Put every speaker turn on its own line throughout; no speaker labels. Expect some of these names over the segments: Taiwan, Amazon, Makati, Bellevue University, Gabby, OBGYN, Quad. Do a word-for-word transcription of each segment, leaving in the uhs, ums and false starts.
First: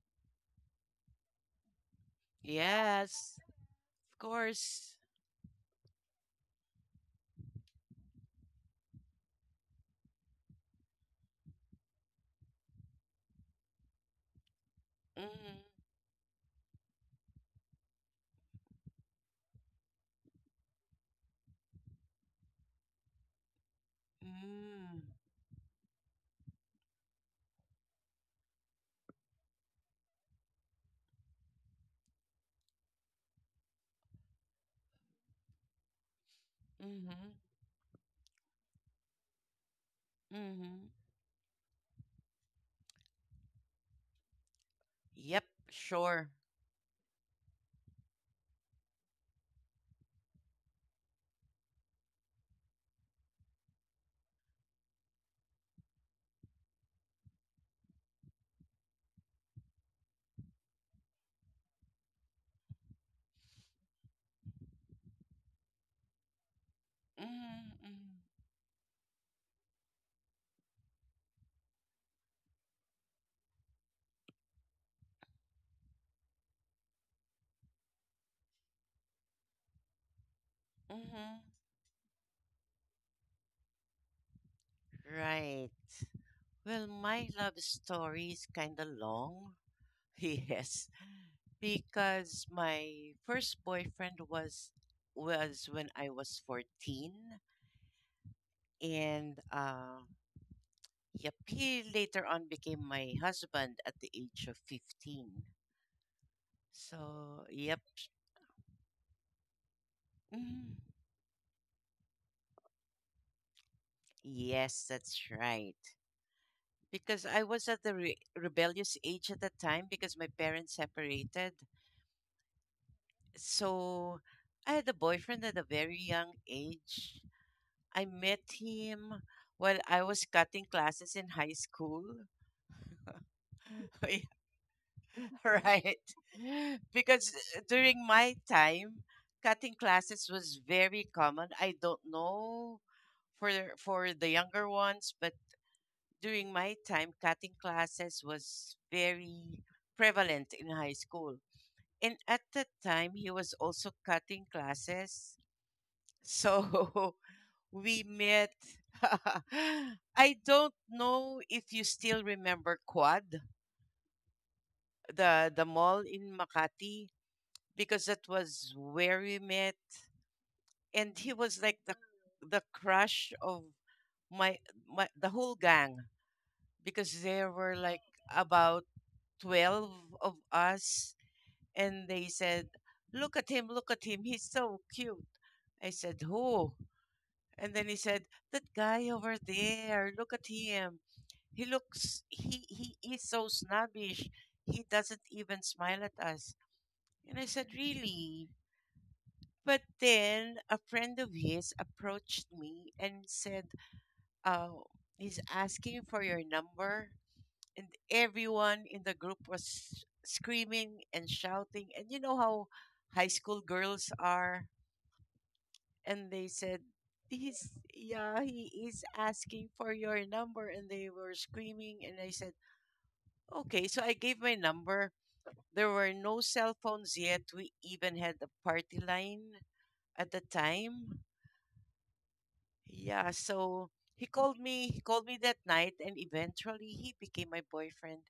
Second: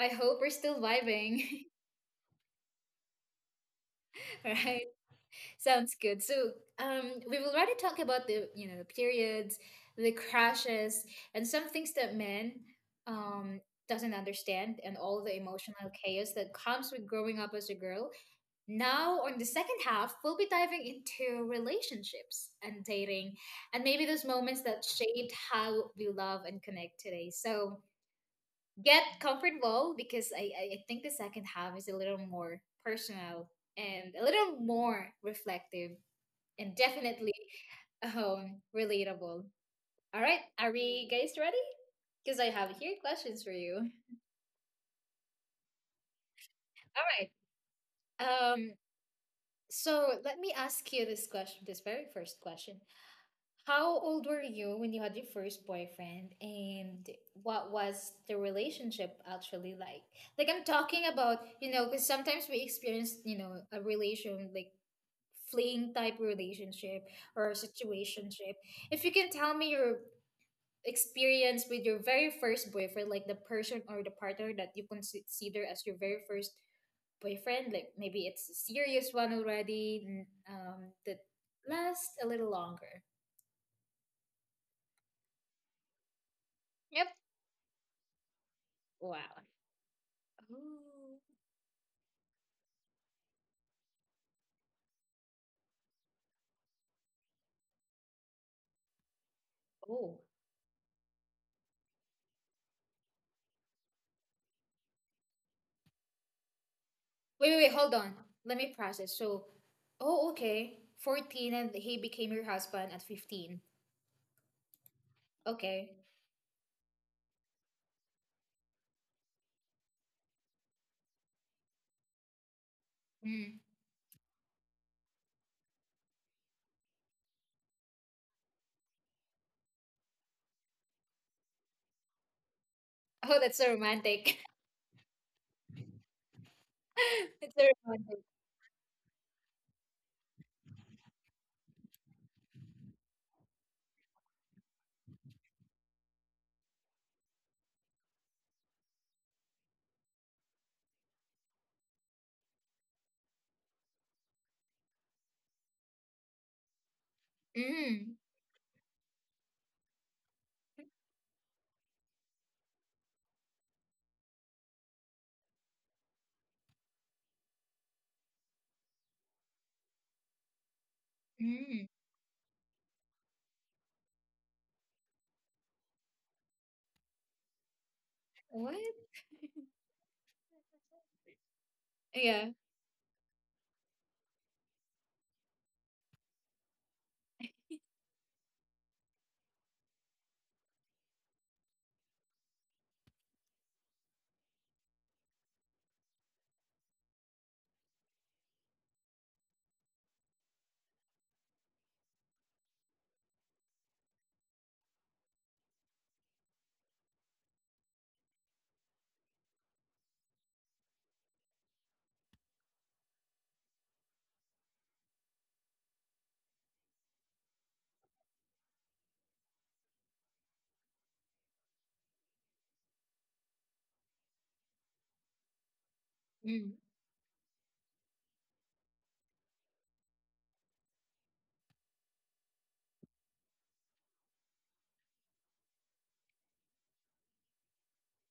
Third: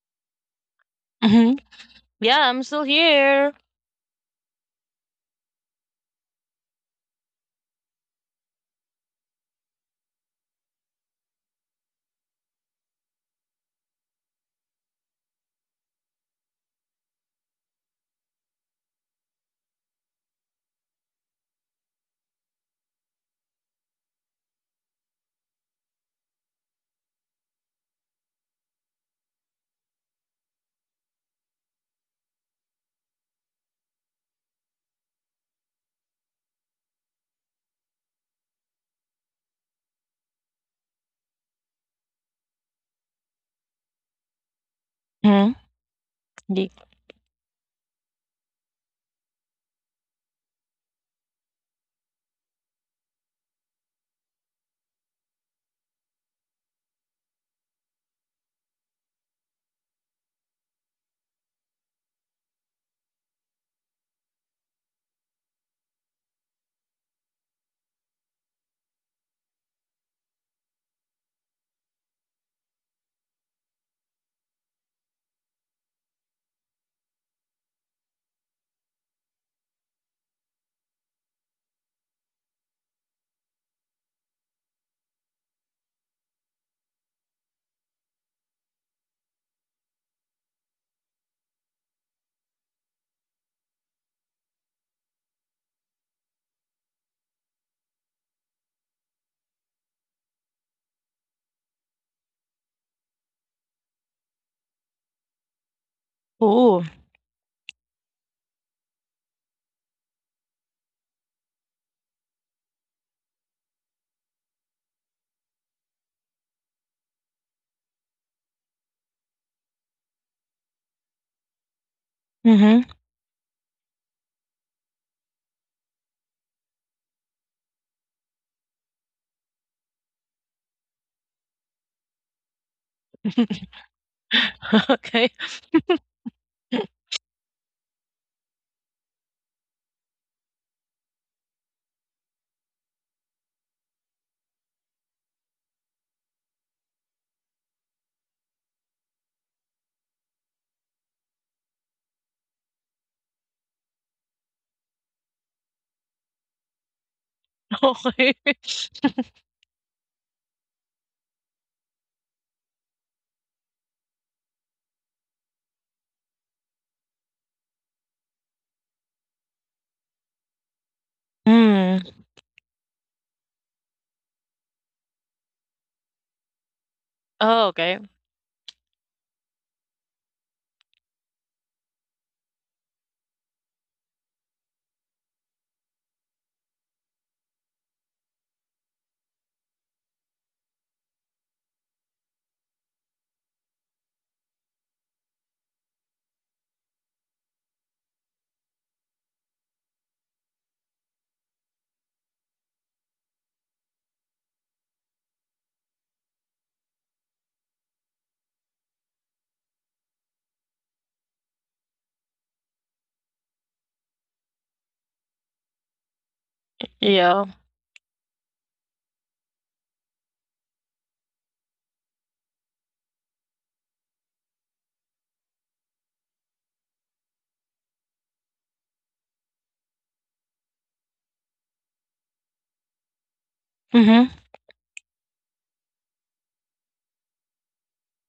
I hope we're still
Mm-hmm.
vibing.
Yeah, I'm still
Yes,
here.
of
Alright,
course.
sounds good. So, um, we've already talked about the you know the periods, the crashes, and some things that men um doesn't understand, and all the
Mm-hmm.
emotional chaos that comes with growing up as a girl. Now, on the second half, we'll be diving into relationships and dating and maybe those moments that
Mm-hmm.
shaped how we love and connect today. So get comfortable because I, I I think the second half is a little more personal and a little more reflective and
Mm-hmm.
definitely um, relatable. All right, are
Mm-hmm.
we guys ready? Because I have here questions for you.
Yep,
Mm-hmm.
sure.
Ye-
All right. Um, so let me ask you this question, this very first question. How old were you when you had your first boyfriend, and what was the relationship actually like? Like I'm talking about, you know, because sometimes we experience, you know, a relation like fleeing type relationship or
Mm-hmm.
situationship. If you can tell me your experience with your very first boyfriend, like the person or the partner that you consider as your very first boyfriend, like maybe it's a serious one already, n- um, that
Mm-hmm.
lasts a little longer.
Right. Well,
Yep.
my love story is kind of
Wow.
long. Yes,
Oh.
because my first boyfriend was was when I was fourteen and uh
Oh.
yep, he later on became my husband at the age of fifteen.
Ooh.
So,
Wait, wait, wait,
yep.
hold on. Let me process. So, oh,
Mm,
okay. fourteen and he became your husband at fifteen.
Yes, that's right.
Okay.
Because I was at the re rebellious age at that time because my parents separated.
Mm-hmm.
Mm.
So I had a boyfriend at a very young age. I met him while I was cutting classes in high school.
Oh, that's so
Yeah,
romantic.
okay.
right. Because
That's
uh,
so
during
romantic.
my time, cutting classes was very common. I don't know for for the younger ones, but during my time, cutting classes was very prevalent in high school. And at that time, he was also cutting classes. So we
Mm.
Okay.
met. I don't know if you still remember Quad, the, the mall in Makati, because that was where we met. And he was like
Mm.
the,
Mm.
the crush of my, my the whole gang because there
Oh,
were
okay.
like
What?
about twelve of us, and they
Yeah.
said, look at him, look at him, he's so cute. I said, who? And then he said, that guy over there, look at him. He looks, he, he is so snobbish. He doesn't even smile at us. And I said, really? But then a friend of his approached me and said, oh, he's asking for your number. And everyone in the group was screaming and shouting, and you know how high school girls are. And they said,
Yeah.
he's yeah, he is asking for your number. And they were screaming, and I said, okay. So I gave my number. There were no
Mm.
cell phones yet. We even had a party line at the time. Yeah. So he
Mm-hmm.
called me he called me that night, and eventually he became my boyfriend.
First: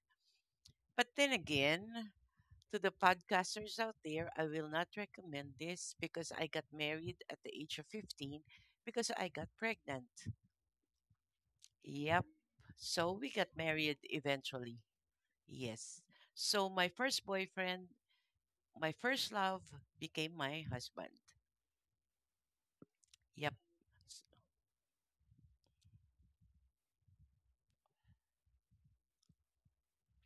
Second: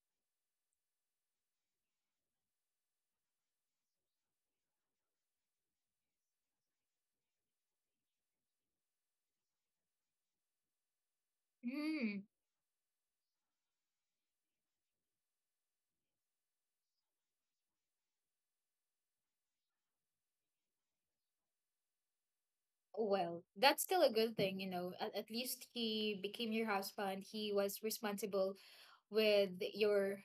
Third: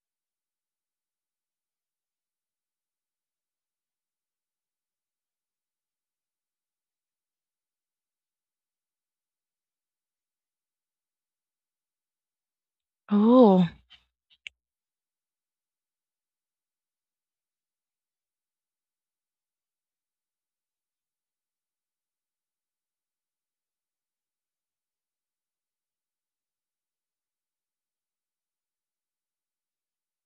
But then again, to the podcasters out there, I will not recommend this because I got married at the age of fifteen because I got pregnant.
Mm.
Yep. So we got
Oh.
married eventually. Yes. So my first boyfriend, my first love became my husband.
Well,
Yep.
that's still a
S-
good thing, you know. At, at least he became your husband. He was responsible with your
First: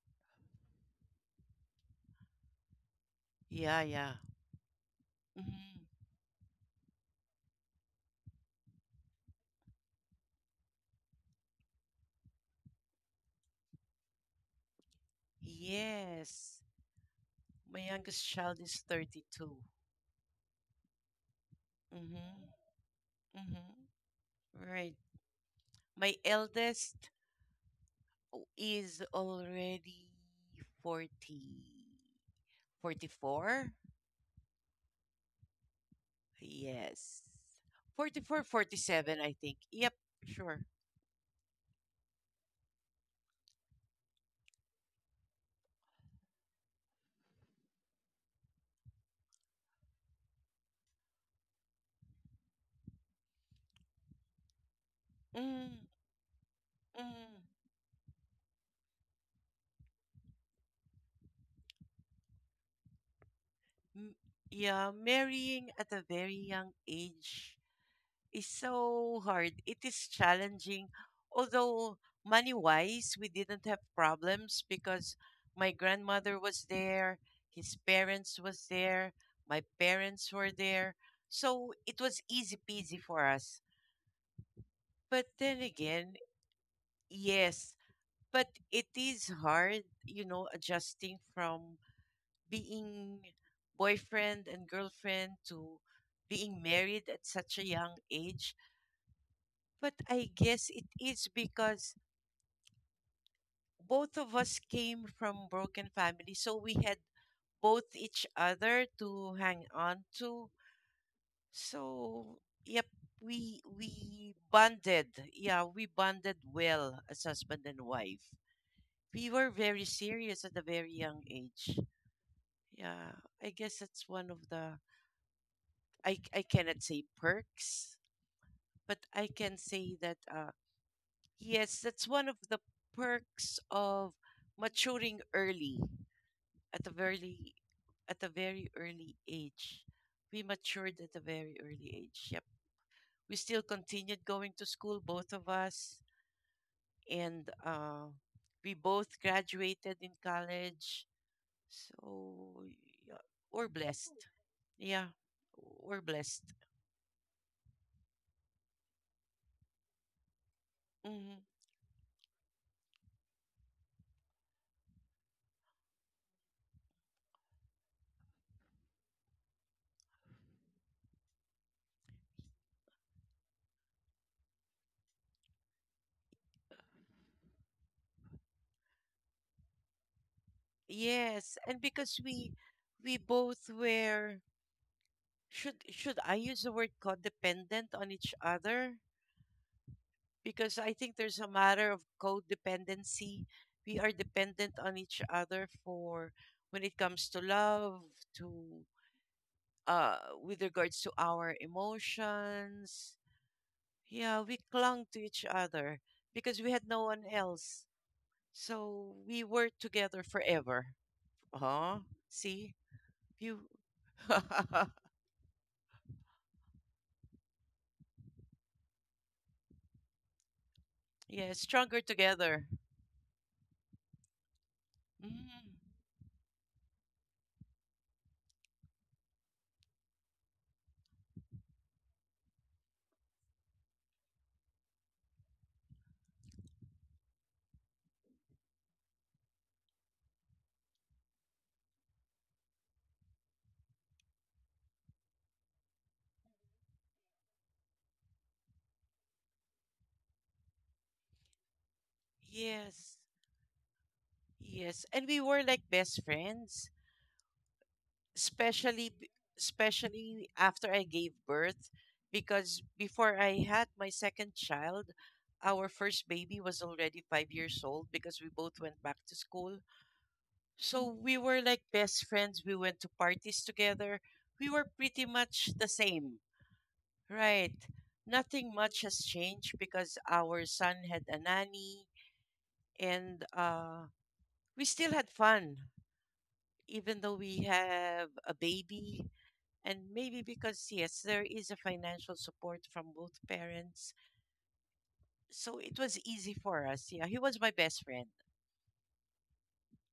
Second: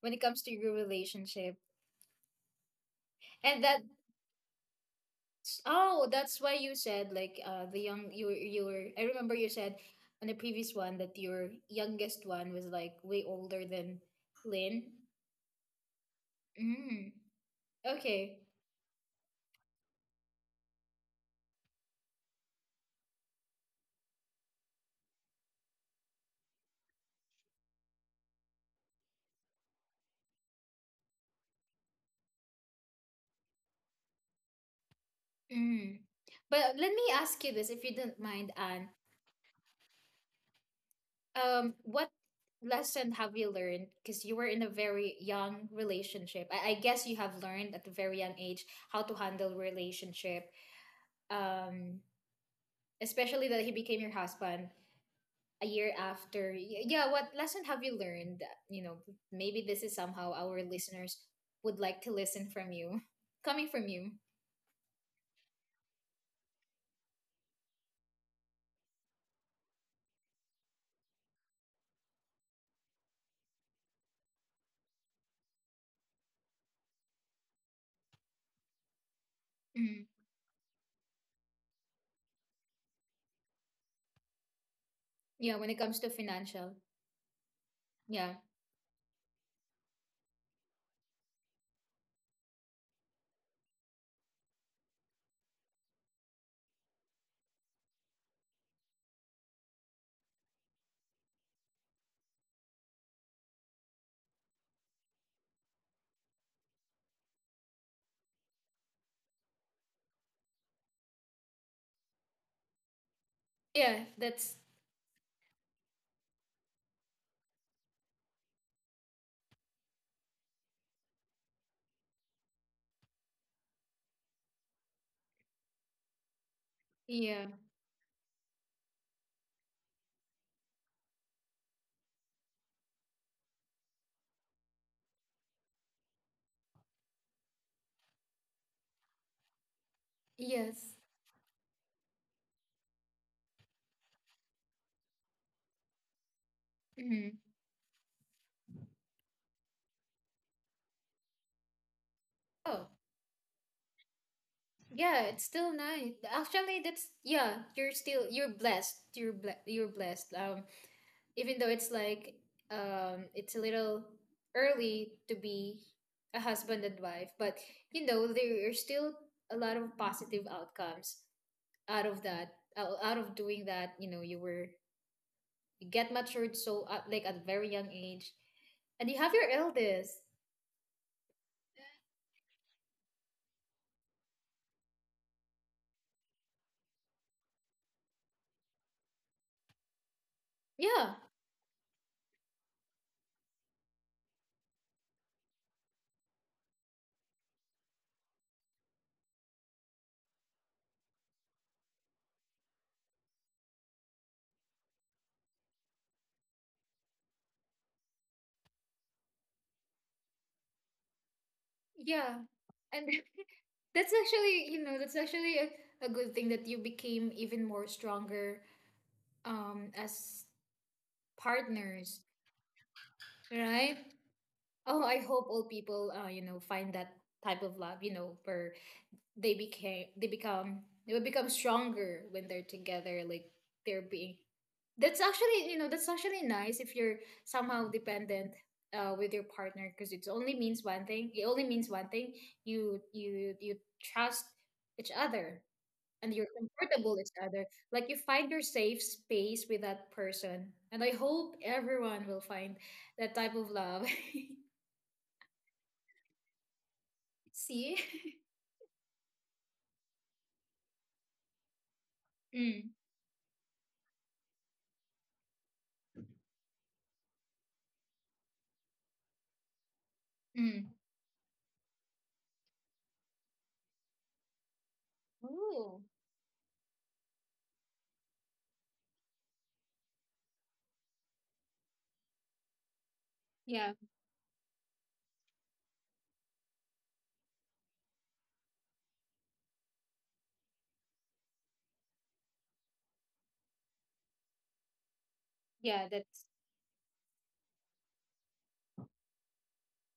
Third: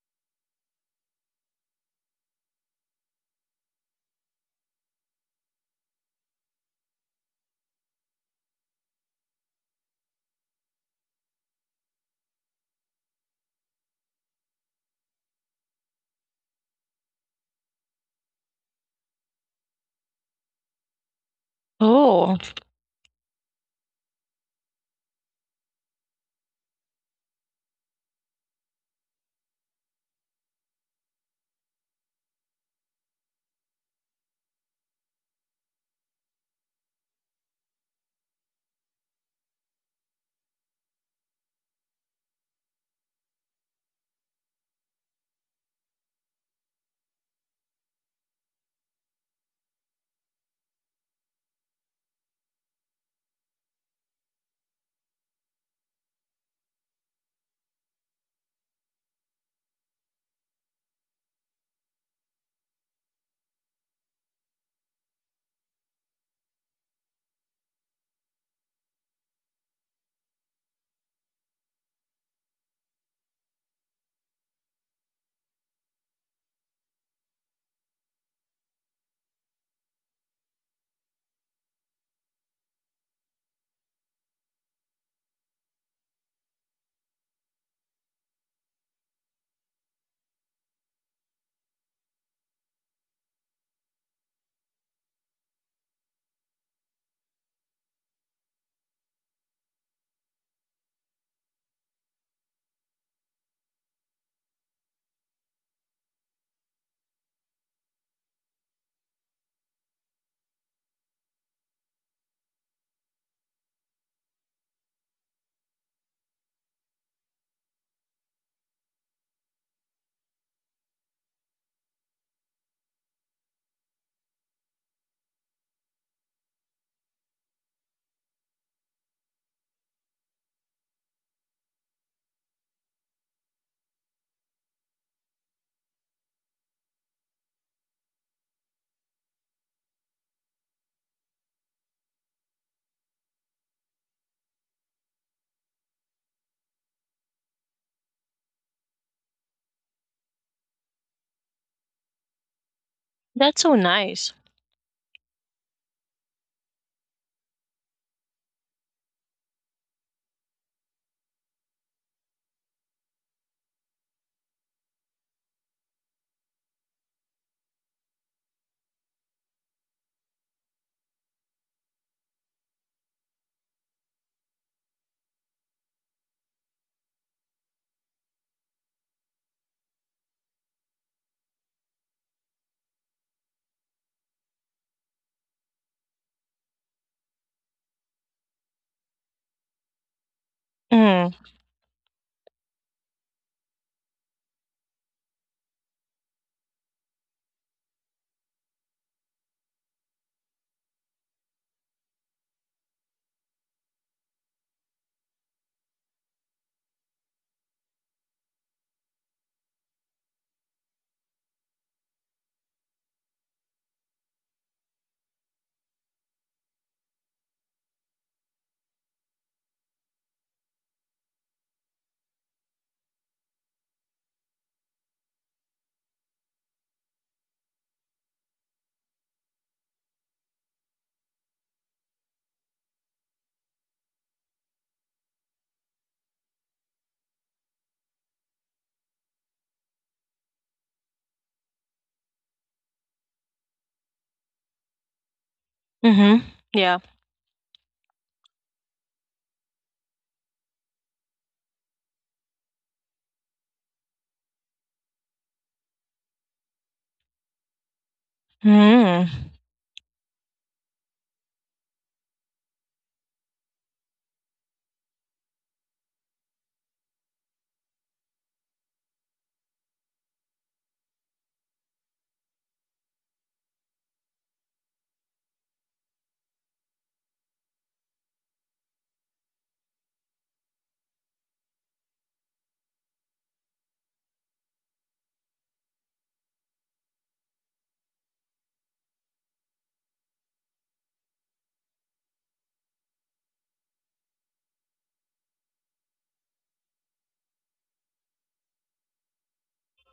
when it comes to your relationship. And
Yeah,
that
yeah. hmm
oh, that's why you said like uh the young you were- you were I remember you said on the previous one that your youngest one was like way older than Lynn.
Yes.
Mm.
My youngest
Okay.
child is thirty-two. Mm-hmm.
Oh.
Mm-hmm. Right. My eldest o- is already forty, forty four.
Mm. But let me
Yes.
ask you this if you don't
Forty four,
mind,
forty
Anne.
seven. I think. Yep, sure.
Um, what lesson have you learned? Because you were in a very young relationship. I, I guess you have learned at a very young age how to handle relationship. Um, Especially that he became your husband
Mm,
a year after. Y- yeah, what
mm.
lesson have you learned, you know, maybe this is somehow our listeners would like to listen from you coming from
M-
you.
Yeah, marrying at a very young age is so hard. It is challenging. Although money wise, we didn't have problems because my grandmother was there, his parents was there, my
Mhm.
parents were there. So it was easy peasy for us. But
Yeah,
then
when it comes to
again,
financial,
yes,
yeah.
but it is hard, you know, adjusting from being boyfriend and girlfriend to being married at such a young age. But I guess it is because both of us came from broken families, so we had both each other to hang on to. So, yep, we
Yeah,
we
that's
bonded. Yeah, we bonded well as husband and wife. We were very serious at a very young age. Yeah, I guess that's one of the, I I cannot say
yeah.
perks, but I can say that uh yes, that's one of the perks of maturing early at a very at a very early age. We
Yes.
matured at a very early age. Yep. We still continued going to school, both of us,
Hmm.
and uh, we both graduated in college. So
Oh
yeah,
That's
we're
so
blessed.
nice.
Yeah,
yeah, it's still
we're
nice
blessed.
actually. That's yeah, you're still you're blessed, you're ble- you're blessed. Um
hmm
even though it's like, um it's a little early to be a husband and wife, but you know, there are still a lot of positive outcomes out of that, out out of doing that, you know, you were you get matured so, uh, like at a very young age, and you have your eldest.
Yes, and because we we both were, should should I use the word codependent on each other? Because I
Yeah.
think
Mm.
there's a matter of codependency. We are dependent on each other for, when it comes to love, to uh, with regards to our emotions. Yeah, we clung to each other because we had no one else. So we were together forever. Huh?
Yeah,
See?
and
You
that's actually, you know, that's actually a, a good thing that you became even more stronger um as
Yeah, stronger
partners,
together.
right? Oh, I hope
Mm,
all people, uh, you know, find that type of love, you know, where they became, they become, they will become stronger when they're together. Like they're being. That's actually, you know, that's actually nice if you're somehow dependent uh, with your partner because it only means one thing. It only means one thing. You you you trust each other and you're
Mm-hmm. Yeah.
comfortable each other. Like you find your safe space with that person, and I hope everyone will find
yes.
that type of love.
Yes, and we were like best friends,
See?
especially b-
Mm.
especially after I gave birth,
Mm,
because before I had my second child, our first baby was already five years old because we both went back to school.
mm.
So we were like best friends. We went to parties together. We were pretty much the
Oh,
same. Right. Nothing much has changed because our son had a nanny, and
yeah,
uh we still had fun even though we have a baby. And maybe because, yes, there is a financial support from both parents. So it
yeah,
was
that's,
easy for us. Yeah, he was my best friend.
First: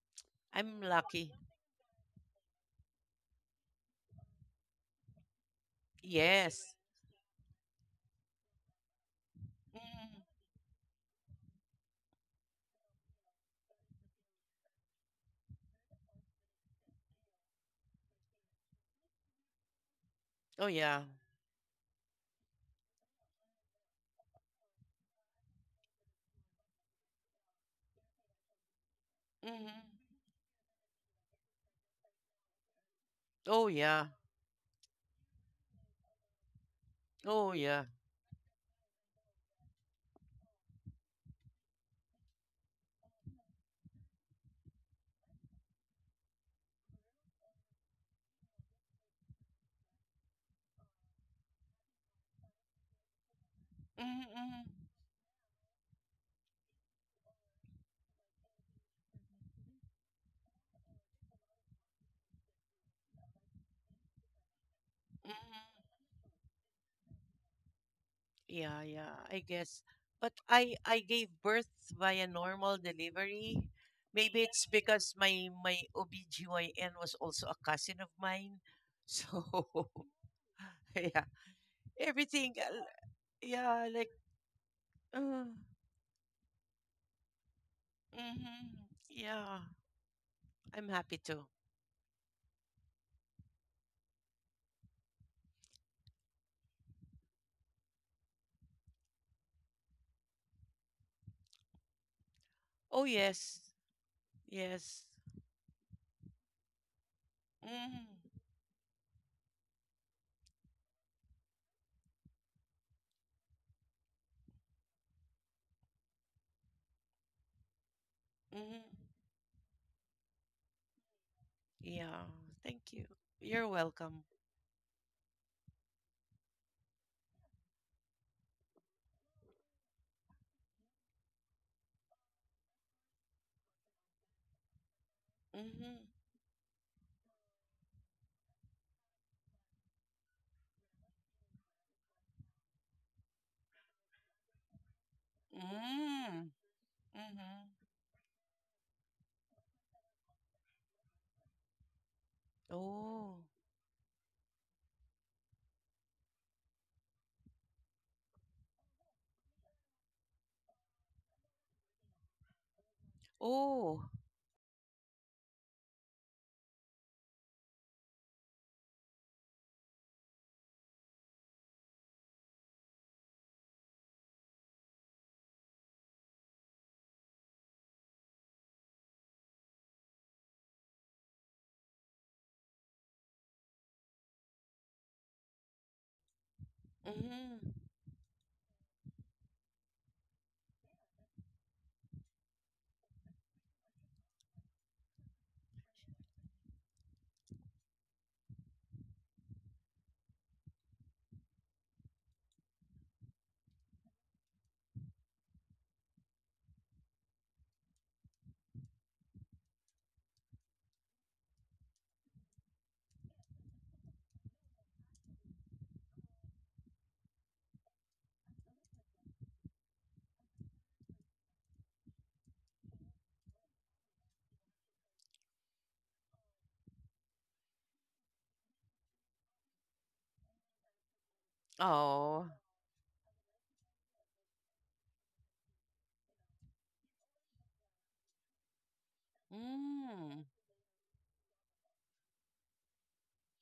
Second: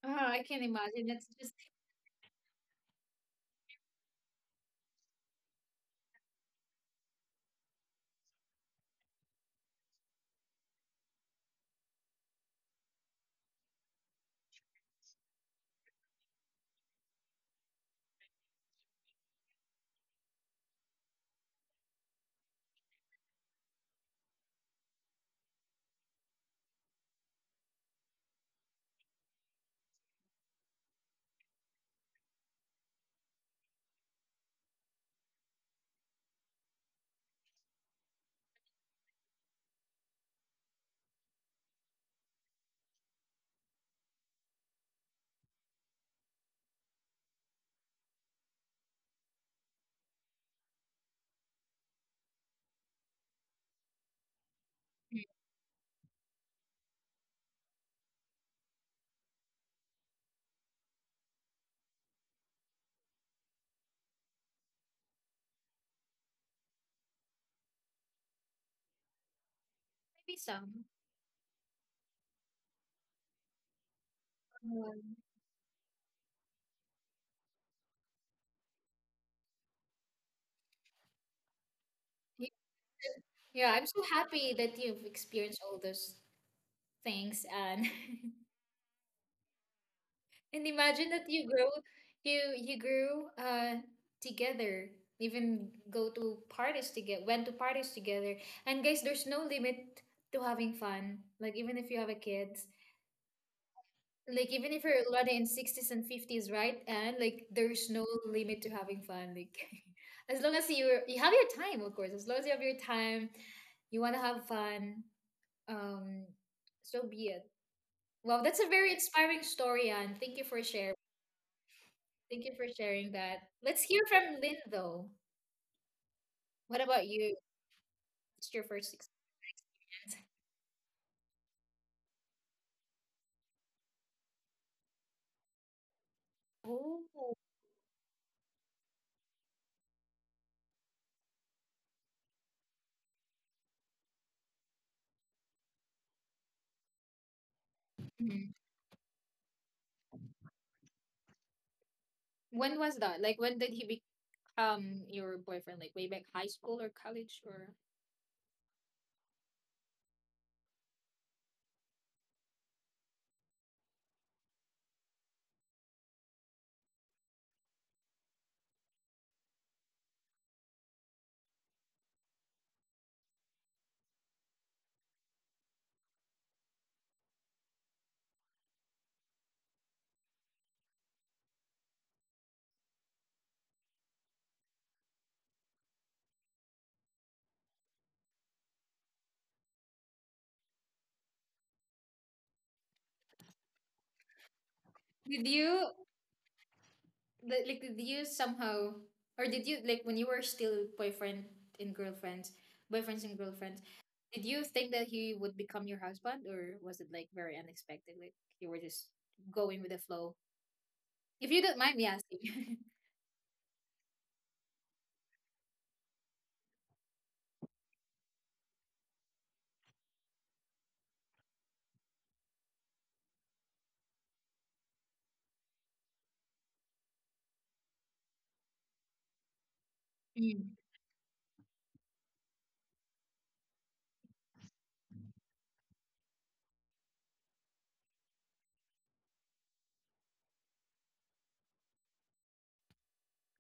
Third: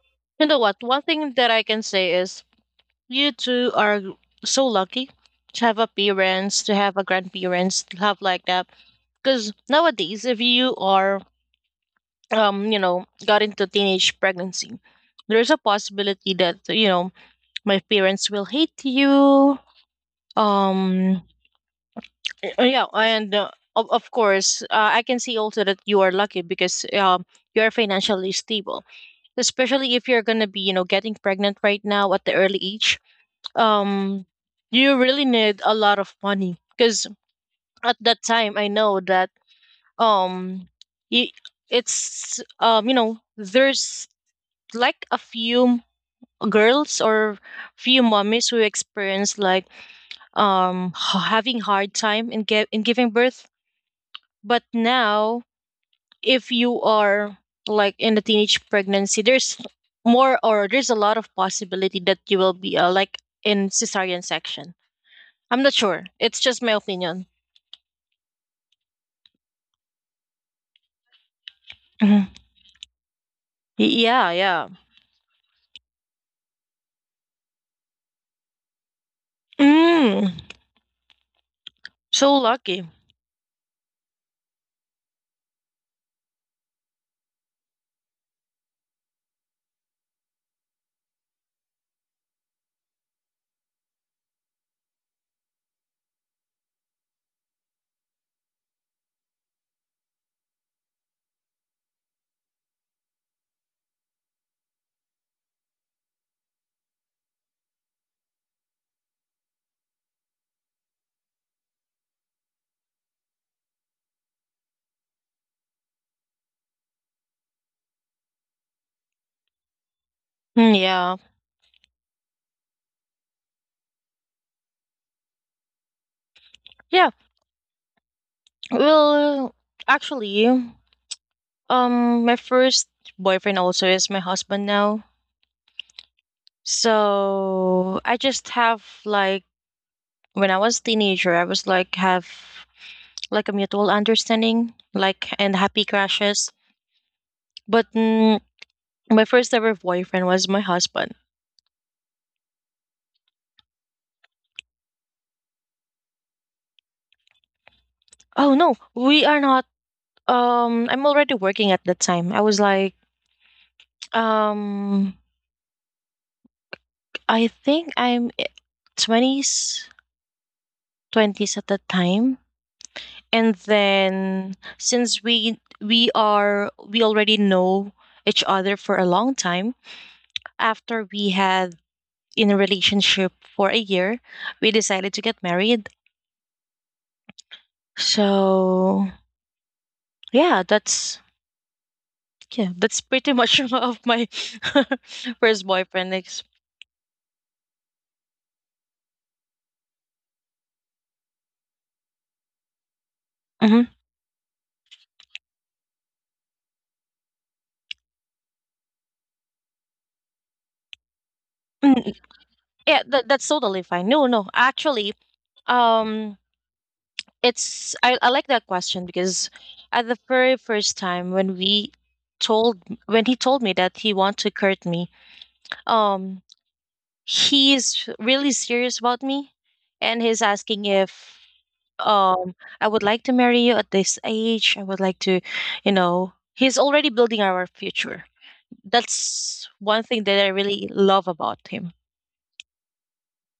ah, I
You know
can
I'm
what? One
imagine. That's
thing
lucky.
that
just
I can say is you two are so lucky to have a parents, to
Yes.
have a grandparents, to have like that. Because nowadays,
Mm.
if you are um, you know, got into teenage pregnancy, there's a possibility that, you know, my parents will hate you.
Oh, yeah.
Um, uh, yeah, and uh, of, of course, uh, I can see also that you are lucky because um, you're financially stable,
Hmm.
especially if you're going to be, you know, getting pregnant right now at the early age.
Oh, yeah.
Um, you really need a lot of money because
Oh, yeah.
at that time, I know that um, y- it's, um, you know, there's like a few girls or few mommies who experience like um h- having hard time in get in giving birth
Mm-hmm,
but
mm-hmm.
mm,
now if you are like in the teenage pregnancy there's more or there's a lot of possibility that you will be uh, like in cesarean section.
Mm-hmm.
I'm not sure, it's just my opinion.
Yeah, yeah, I guess. But
maybe
I
some.
I gave birth via
Mhm.
normal delivery.
Yeah,
Maybe it's
yeah.
because
Um,
my my O B G Y N was also a cousin of mine. So
Mm,
yeah,
so
y-
everything uh,
lucky.
l-
yeah, I'm
yeah,
so
like
happy that you've
uh,
experienced all those things. And
hmm yeah,
and
I'm
imagine
happy
that
too.
you grow, you you grew uh together, even go to parties together, went to parties together. And guys, there's no limit to having fun. Like even if you have a kid,
Oh, yes.
like even if
Yes.
you're already in sixties and fifties, right? And like there's
Hmm.
no limit to having fun. Like as long as you you have your time, of course. As long as you have your time, you want to have fun. Um, so be it. Well, that's a very
Hmm.
inspiring story, Anne. Thank you for
Mm,
sharing.
yeah.
Yeah.
Thank you for
Thank you.
sharing that.
You're
Let's hear
welcome.
from Lynn though. What about
Yeah,
you? What's your first ex-
well,
experience?
actually, Um, my first boyfriend also is my husband now.
Hmm.
Oh,
So I just have like when I was teenager, I was like have like a mutual understanding, like and happy
Mm.
crashes.
Hmm.
But mm,
mhm.
my first ever boyfriend was my husband.
When was that?
Oh.
Like when did he become your boyfriend? Like way back high school or college or?
Oh no, we are not. Um, I'm already working at that time. I was like,
Oh.
um, I think I'm eh, twenties, twenties at that time. And then since we we are we already know each other for a long time. After we had in a relationship for a year, we decided to get married.
Hmm.
So yeah, that's yeah, that's pretty much of my
Did
first
you?
boyfriend ex.
Like, like did you somehow or did you like when you were still boyfriend and girlfriends, boyfriends and girlfriends,
Mhm.
did you think that he would become your husband or was it like very unexpected? Like you were just going with the flow? If you don't mind me
Mm,
asking.
yeah, that, that's totally fine. No no Actually, um it's I, I like that question because at the very first time when we told when he told me that he want to court me, um he's really serious about me, and he's
Mm.
asking if
Oh.
um I would like to marry you at this age. I would like to, you know, he's already building our future. That's one thing
Mm.
that I really love about him.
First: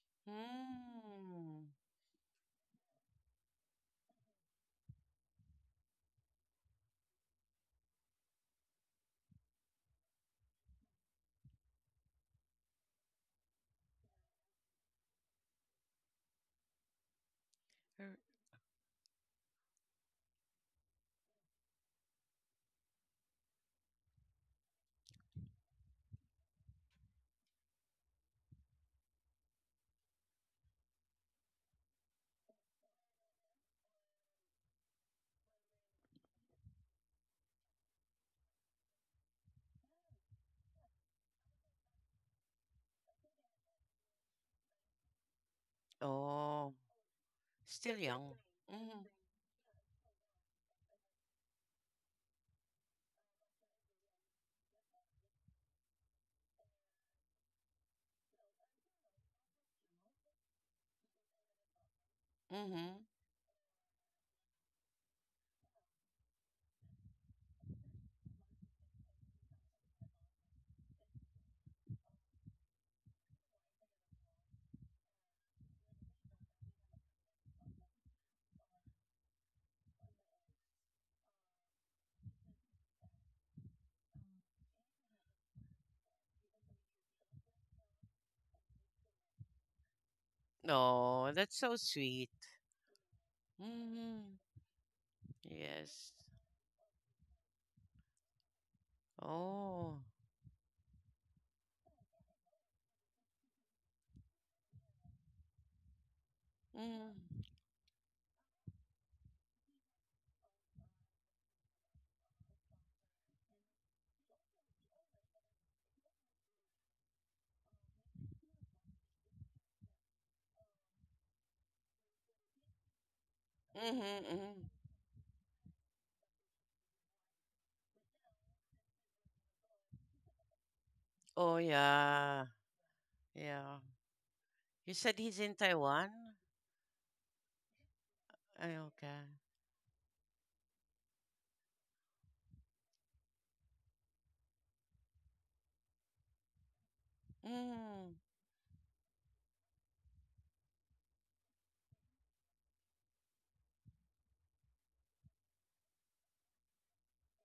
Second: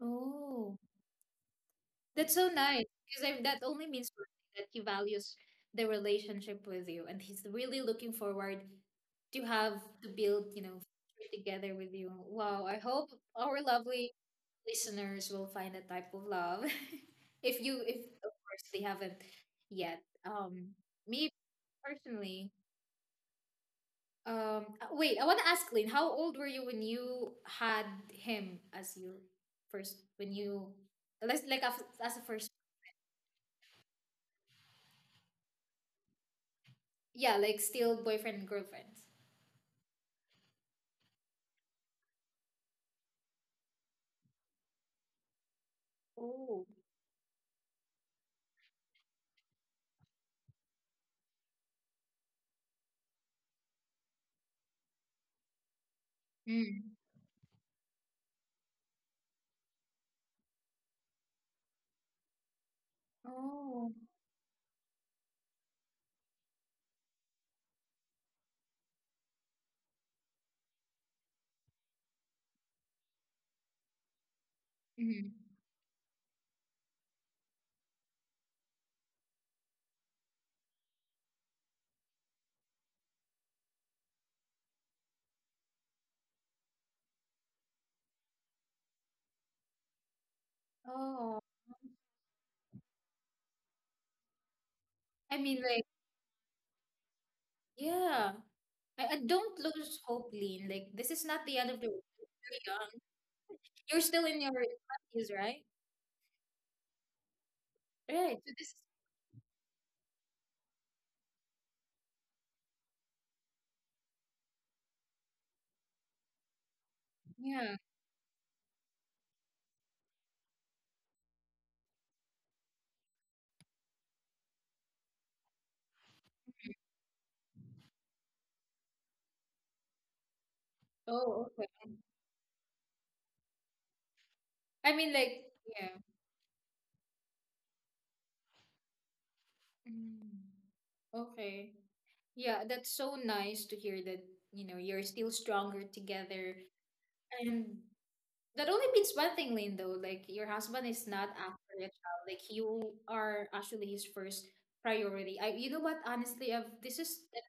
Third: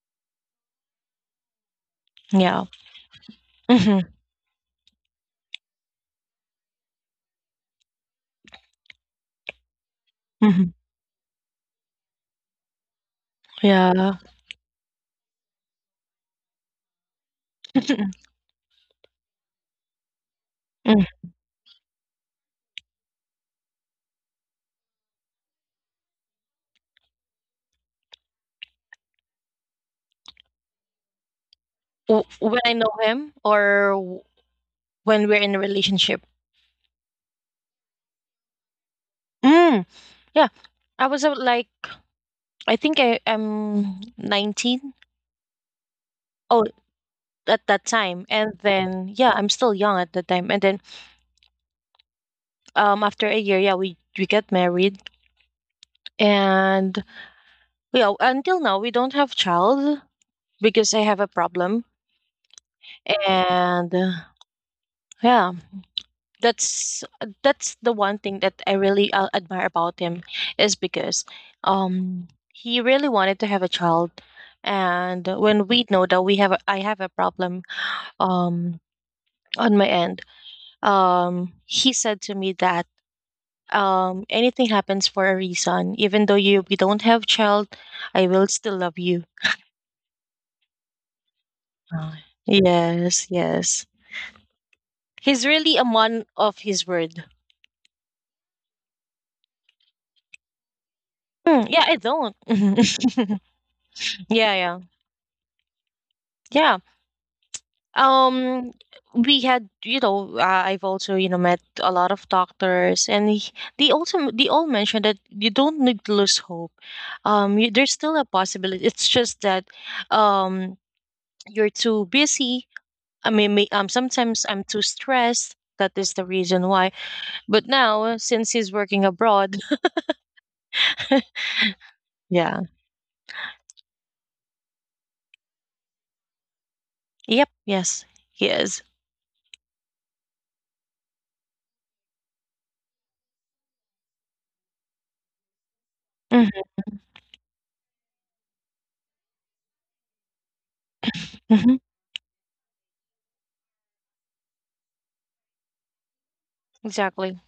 Oh,
Mm.
that's so
Yeah.
nice because that only means
Hmm.
for me that he values the relationship with you and he's really looking forward to have to build, you
Hmm.
know, together with you. Wow, I hope our lovely
Yeah.
listeners will find a type of love if you if
Er,
of course they haven't yet. Um
Mm.
me personally, um uh, wait, I want to ask Lynn, how old were you when you had him as your first, when you like like af- as a
W-
first,
when I know him or when we're in a relationship.
yeah, like still boyfriend and girlfriend?
Mm, yeah. I was uh, like, I think I am nineteen.
Oh,
Oh,
oh,
at that
still
time.
young.
And
Hmm.
then, yeah, I'm still young at that time. And then um, after a year, yeah, we, we get married.
mm.
And yeah, until now, we don't have child because I have a problem.
Hmm.
Oh,
And uh, yeah, that's that's the one thing that I really uh, admire about him is because um he really wanted to have a child, and
mm.
when we know that we have a, I have a problem um on my end, um he said to me that um anything happens for a reason. Even though you we don't have child, I will still love you.
Oh,
Oh,
that's so
Oh.
sweet.
Yes, yes.
Hmm.
I
He's
mean
really
like
a
Yes.
man of his word.
yeah. I, I don't lose
Oh.
hope, Lynn, like this is not the
Hmm,
end of
yeah,
the
I
world.
don't.
You're still in your
Yeah, yeah,
twenties, right?
yeah.
Mm.
Right. So
um
this,
we had, you know, uh, I've also, you know, met a lot of doctors and he- they also, they all mentioned that you don't need to lose hope. Um you,
yeah.
there's still a possibility. It's just that um you're too busy. I mean, may, um
Mm-hmm,
sometimes
mm-hmm.
I'm too stressed, that is the reason why. But now since he's working abroad.
Oh,
Oh,
okay.
yeah.
Yeah.
Yeah.
I
You
mean,
said he's
like,
in
yeah.
Taiwan?
Yep, yes, he
Ay,
is.
okay.
Mm. Okay. Yeah, that's so nice to hear that, you know, you're still stronger together.
Hmm.
And
Mm.
that only means one thing, Lynn, though. Like, your husband is not after your child. Like, you are actually his first priority. I, you know what? Honestly, I've, this is
Exactly.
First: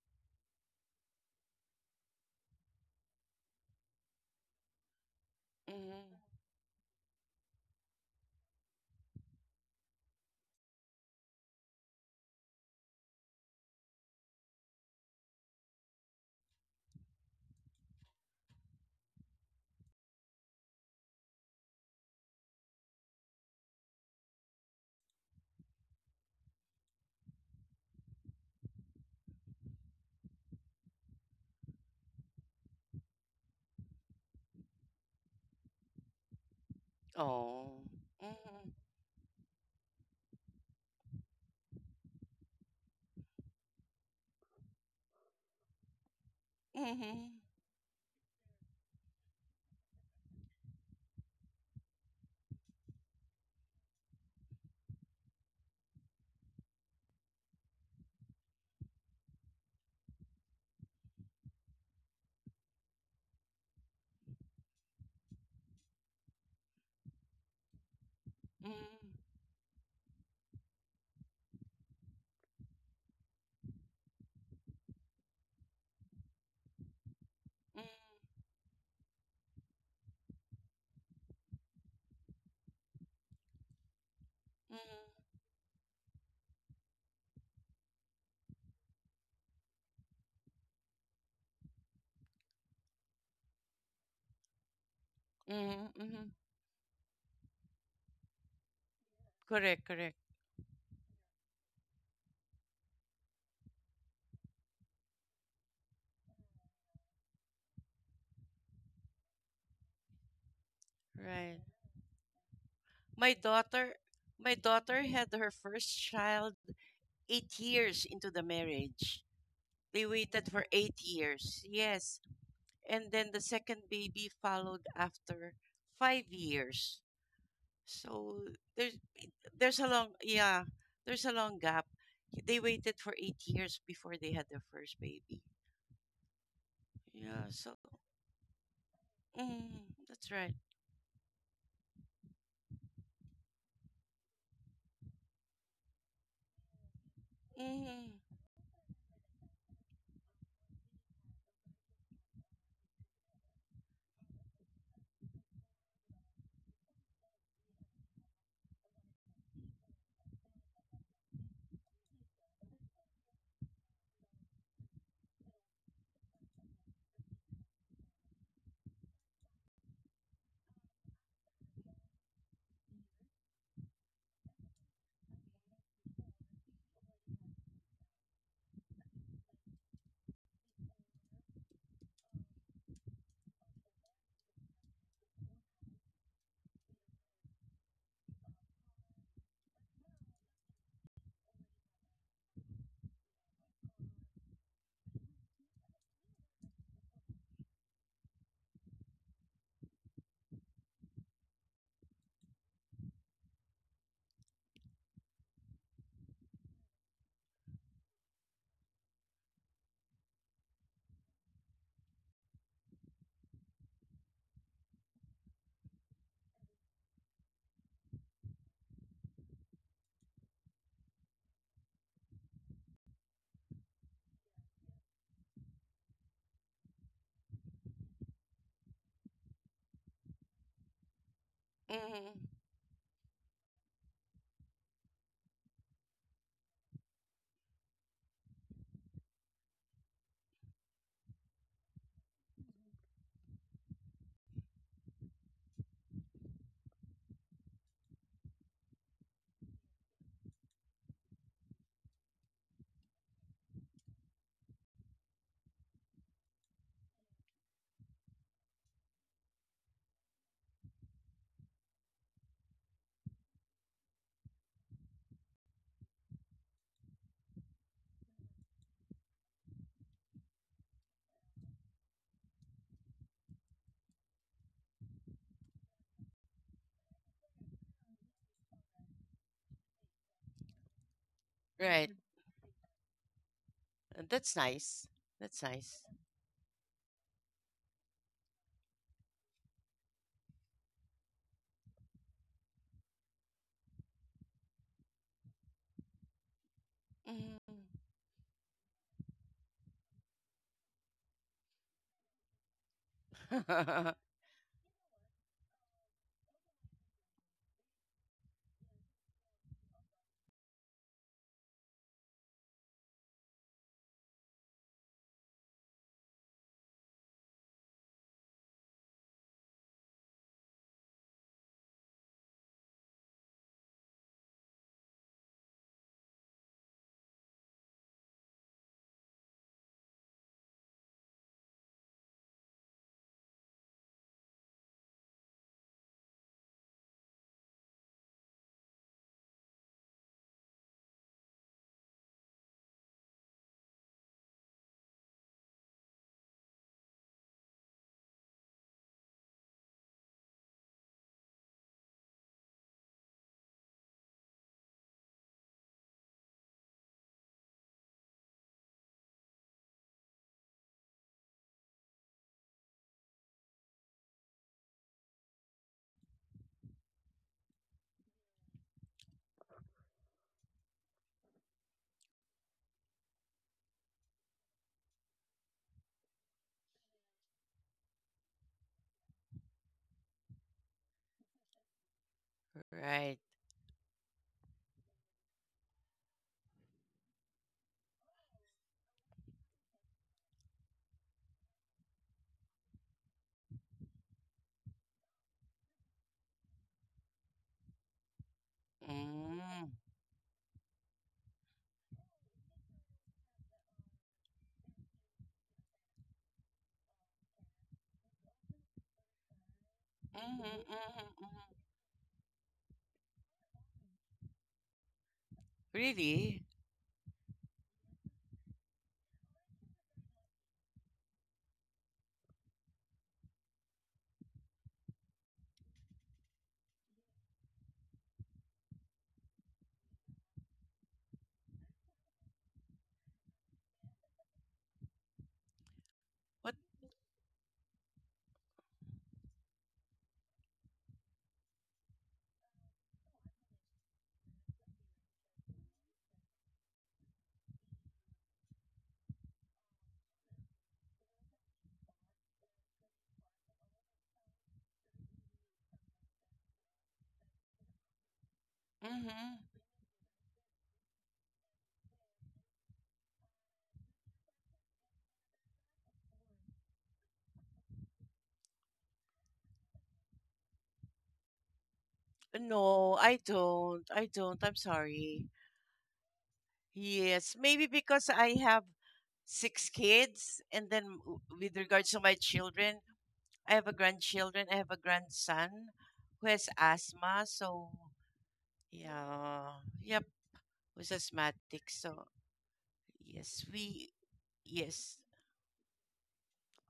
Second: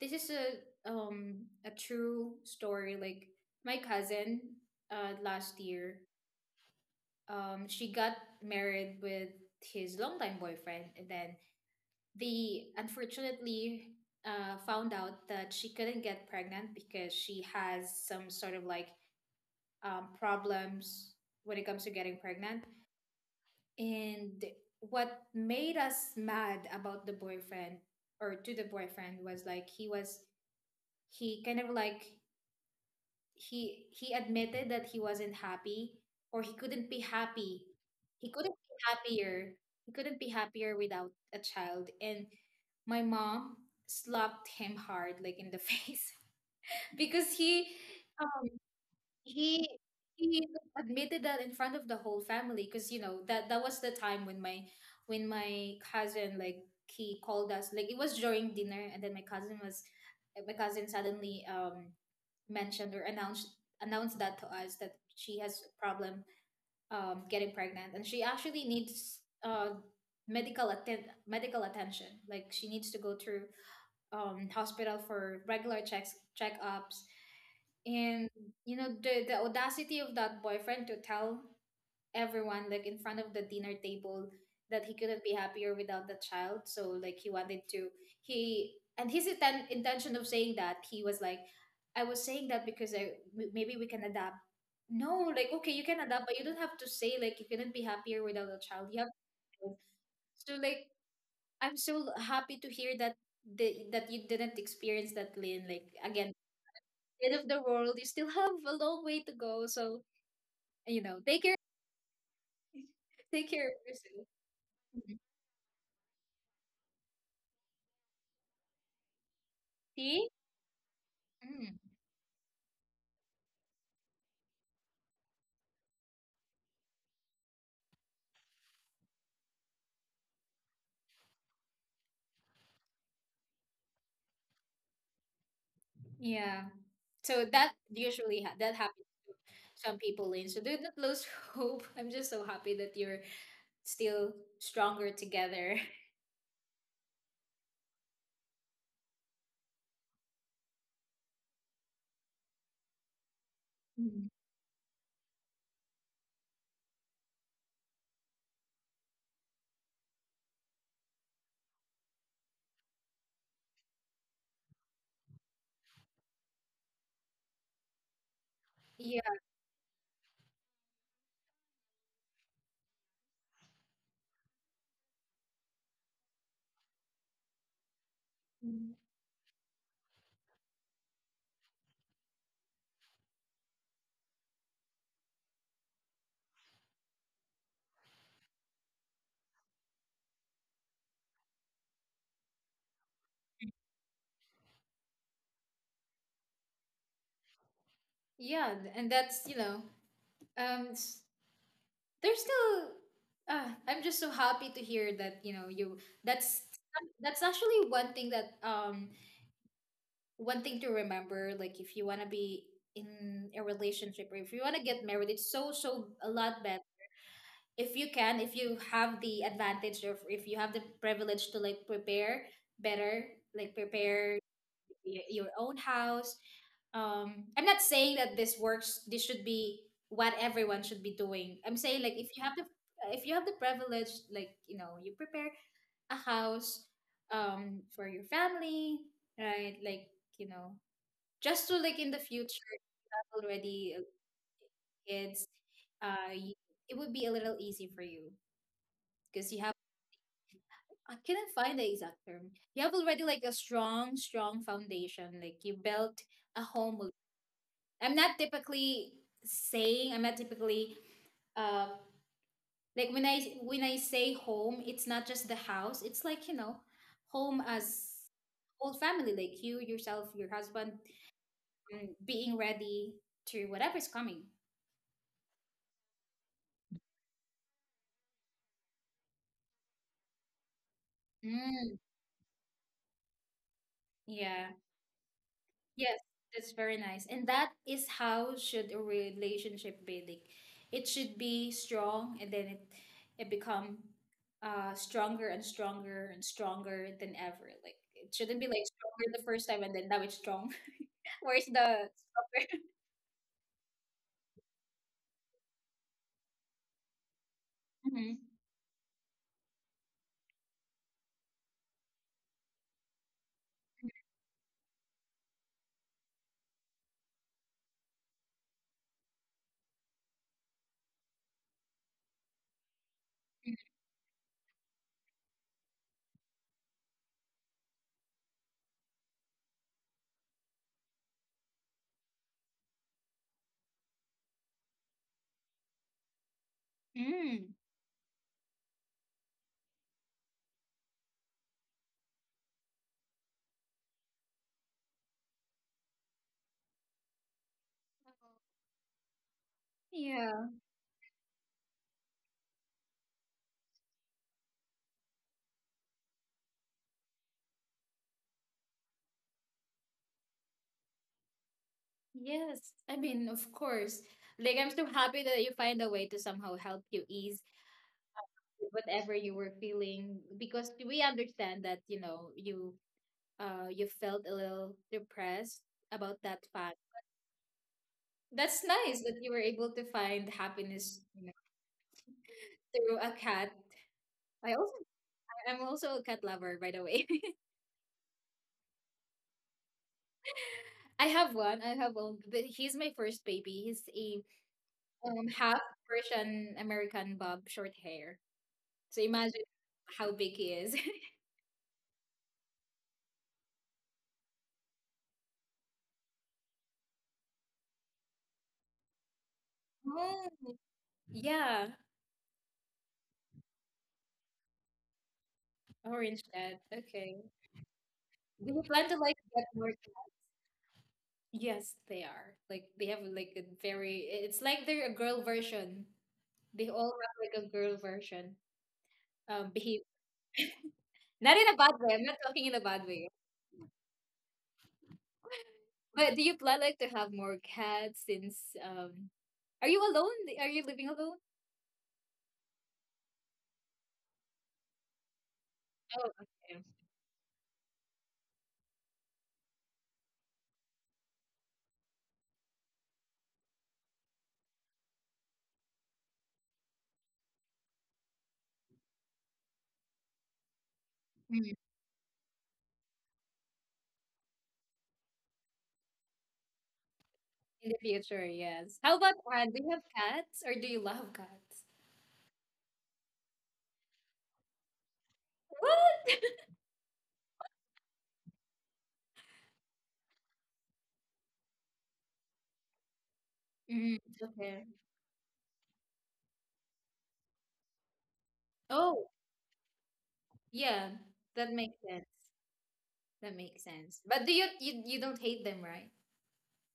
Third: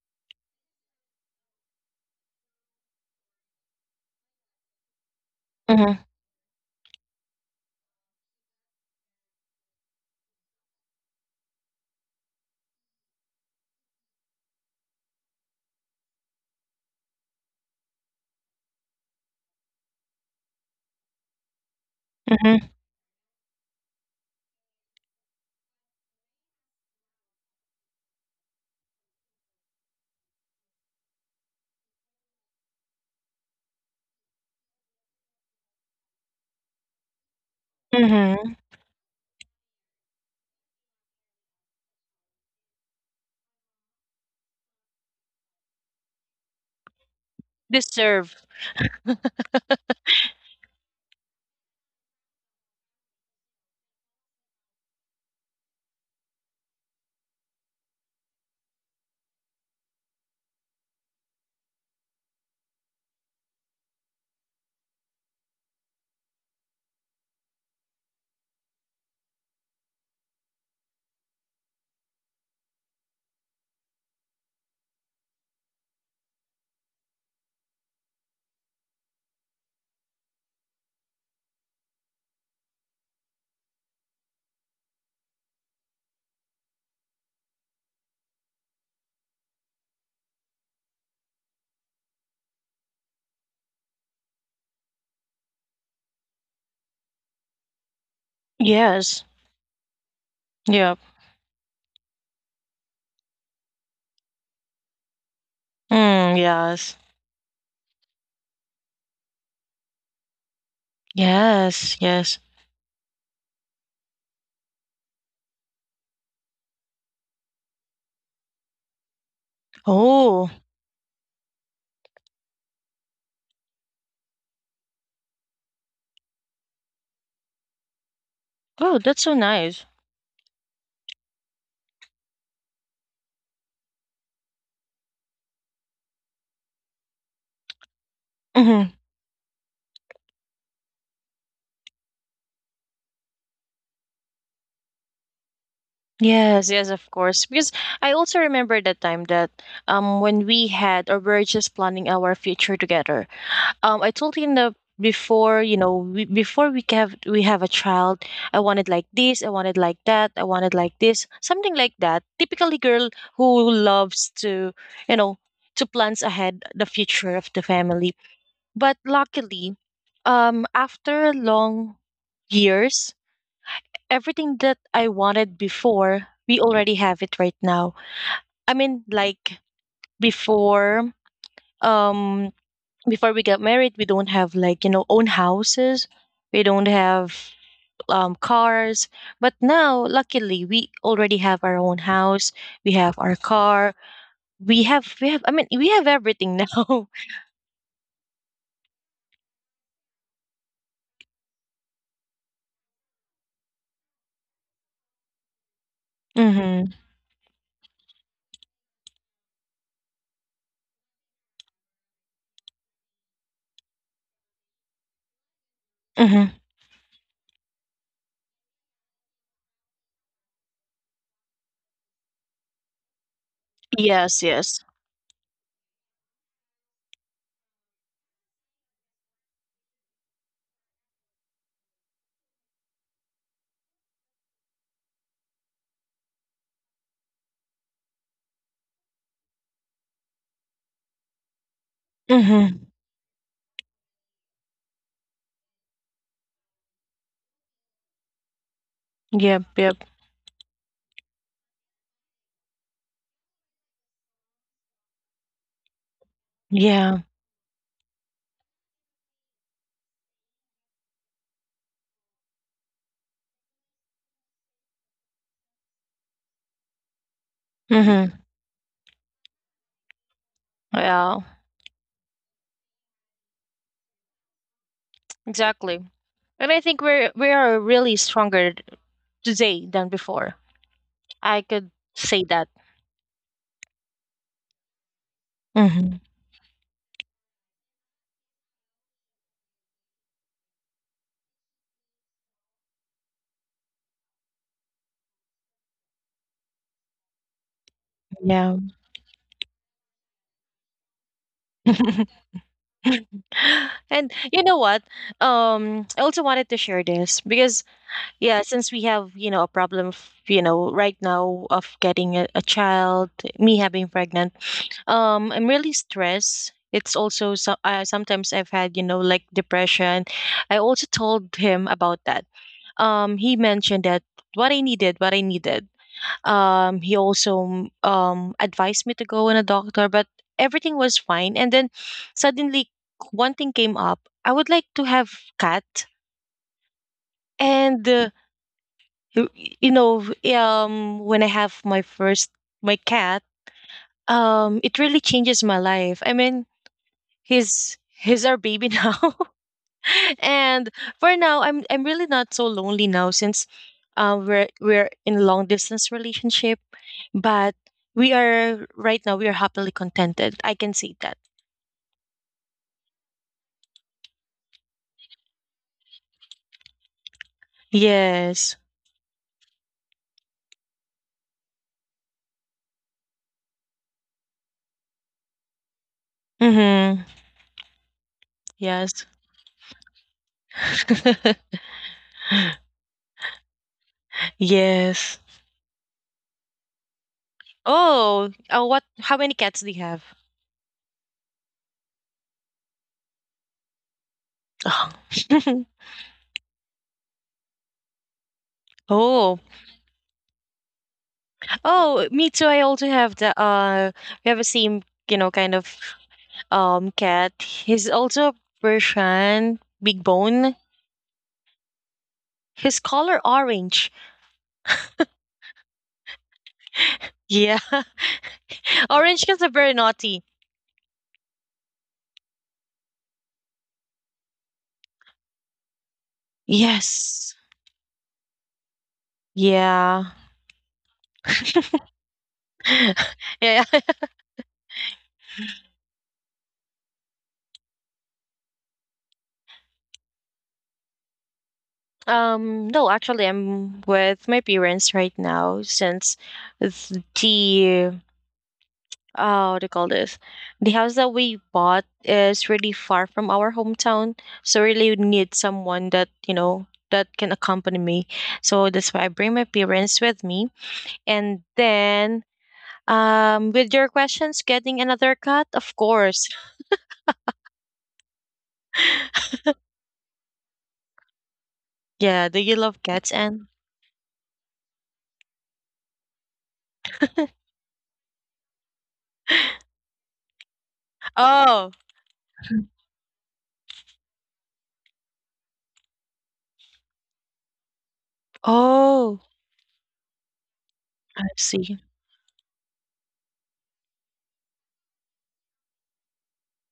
this is a um a true story. Like, my cousin, uh, last year,
Hmm.
Mm-hmm.
um, she got married with his longtime boyfriend, and then they unfortunately uh, found out that she couldn't get pregnant because she has some sort of like um, problems when it comes to getting
Hmm.
pregnant. And what made us mad about the boyfriend or to the boyfriend was like he was he kind of like he he admitted that he wasn't happy or he couldn't be happy
Oh.
he
Hmm.
couldn't
Mm-hmm.
be happier he couldn't be happier without a child. And my mom slapped him hard like in the face because
Mm-hmm.
he
Deserve.
he he admitted that in front of the whole family, because you know that that was the time when my when my cousin like he called us, like it was during dinner, and then my cousin was my cousin suddenly um mentioned or announced announced that to us that she has a problem um getting pregnant, and she actually
Mm-hmm.
needs uh medical attend medical attention. Like she needs to go through um hospital for regular checks checkups. And you know the the audacity of that boyfriend to tell everyone like in front of the dinner table that he couldn't be
Mm-hmm.
happier without the child, so like he wanted to, he and his inten- intention of saying that, he was like, I was saying that because I m- maybe we can adapt. No, like, okay, you can
Mm-hmm.
adapt,
Mm-hmm.
but you don't have to say like you couldn't be happier without a child, you have
Yes.
to.
Correct, correct.
So like
Yeah.
I'm so happy to hear that the, that you didn't experience that, Lynn. Like again,
Mm, yes.
end of the world. You still have a long way to go. So, you know, take care,
Right.
Yes, yes.
My
take care of
daughter
yourself.
my daughter
Mhm.
had her first child eight years into the marriage. They
See?
Oh,
waited for eight years.
Mm.
Yes. And then the second baby followed after five years. So
oh,
there's
that's so nice.
there's a long yeah there's a long gap. They waited for eight years before they had their first baby.
Yeah. So
Yeah,
that
so
usually ha- that
Hmm.
happens to
mm,
some people,
that's
in. So
right.
do not lose hope. I'm just so happy that you're still stronger together.
Yes, yes, of course. Because I
Mm,
also remember that time that um when we had or we are just planning our future together. Um, I
Mm.
told him that before, you know, we, before we have we have a child, I wanted like this, I wanted like that, I wanted like this, something like that. Typically, girl who loves to, you know, to plans ahead the future of the family. But
Yeah.
luckily, um, after long years, everything that I wanted before, we already have it right now. I
Mm.
mean, like before, um, before we got married, we don't have like, you know, own houses, we don't have um cars. But now, luckily, we already have our own house. We have our car. We have we have. I mean, we have everything now.
Yeah, th- and that's, you know, um s- there's still uh, I'm just so happy to hear that, you know, you that's
Mm-hmm.
some- That's actually one thing that um one thing to remember, like if you want to be in a relationship or if you want to get married, it's so so a
Mm-hmm.
lot better if you can if you have the advantage or if you have the privilege to like prepare better, like
Yes.
prepare
Yes.
y- your own house. um I'm not saying that this works this should be what everyone should be doing. I'm saying like if you have
mm,
the if you have the privilege, like you know, you prepare a house um for your family, right? Like, you know, just so like in the future,
Mm-hmm.
you have already uh, kids. uh you, it would be a little easy for you because you
Yep.
have,
Yep.
I cannot find the exact term, you have already like a strong strong foundation, like you built a home al-
Yeah.
i'm not typically saying I'm not typically, uh like when i when i say home, it's not just the house. It's like, you know, home as
Hmm.
whole family, like you yourself, your husband,
Yeah.
mm, being ready to whatever's coming.
Exactly. And I think we're we are really stronger today than before. I could
Mm.
right,
say that.
Uh, that's
Yeah.
nice. That's nice.
Yes,
Hmm.
that's very nice. And that is how should a relationship be like. It should be strong, and then it it become uh stronger and stronger and stronger than ever. Like
Mm.
it shouldn't be
Yeah.
like stronger the first time and then now it's strong. Where's the stronger?
And you know what? Um, I also wanted to share this because
Hmm.
yeah, since we have, you know, a problem, of, you know, right now of getting a, a child, me having pregnant, um, I'm really stressed. It's also so, uh, sometimes I've had, you know, like depression. I also told him about that. Um, he mentioned that what I needed, what I needed. Um, he also um, advised me to go in a doctor, but everything was fine. And then suddenly, one thing came up. I would like to have cat,
Mm.
and uh, y- you know, um, when I have my first my cat, um, it really changes my life. I mean, he's he's our baby now.
Yeah.
And for now, I'm I'm really not so lonely now since uh, we're we're in a long distance relationship, but we are right now we are happily contented. I can see that.
Yes, I mean, of course. Like, I'm so happy that you find a way to somehow help you ease
Yes.
whatever you were feeling, because we understand that, you know, you uh, You felt a little depressed about that fact.
Mm-hmm.
That's nice
Yes.
that you were able to find happiness, you know, through a
Right.
cat. I also
Yes.
I'm also a cat lover, by the way.
Oh, uh, what? How many cats do you have?
I have one. I have one, but he's my first baby. He's a
Oh.
um half Persian American bob, short hair. So
Mm.
Oh,
imagine
Mhm.
how big he is.
oh, me too. I also have the uh, we have a same, you know, kind of um cat. He's also Persian, big
Oh,
bone.
Mhm. Mhm.
yeah,
His color orange.
orange
Really?
cat. Okay.
Yeah.
Do you plan to like
Orange because
get
of
more
very
cats?
naughty.
Yes, they are. Like they have like a very, it's like they're a girl version. They all have
Yes.
like a girl version um behavior.
Yeah.
Not in a bad way. I'm not talking in a bad way.
Yeah.
But do you
What?
plan like to have more cats, since um are you alone? Are you living alone?
Um no, actually I'm with my parents right now
Oh,
since
okay.
th- the uh what do you call this? The house that we bought is really far from our hometown. So really need someone that, you know, that can accompany me. So that's why I bring
Mm-hmm.
my parents with me. And
Mm.
then, um, with your questions, getting another cat? Of course.
In the future, yes. How about Anne? Do you have cats or do you love cats?
Yeah. Do you love
No,
cats,
I
And?
don't. I don't. I'm sorry.
What?
Yes, maybe because I have six kids, and then w- with
Oh.
regards to my children, I have a
Mm,
grandchildren, I
okay.
have a grandson who has asthma, so
Oh,
Oh,
yeah, yep,
yeah.
who's
I
That
asthmatic.
makes
see.
sense.
So
That
yes,
makes
we,
sense. But do you you, you
yes.
don't hate them, right?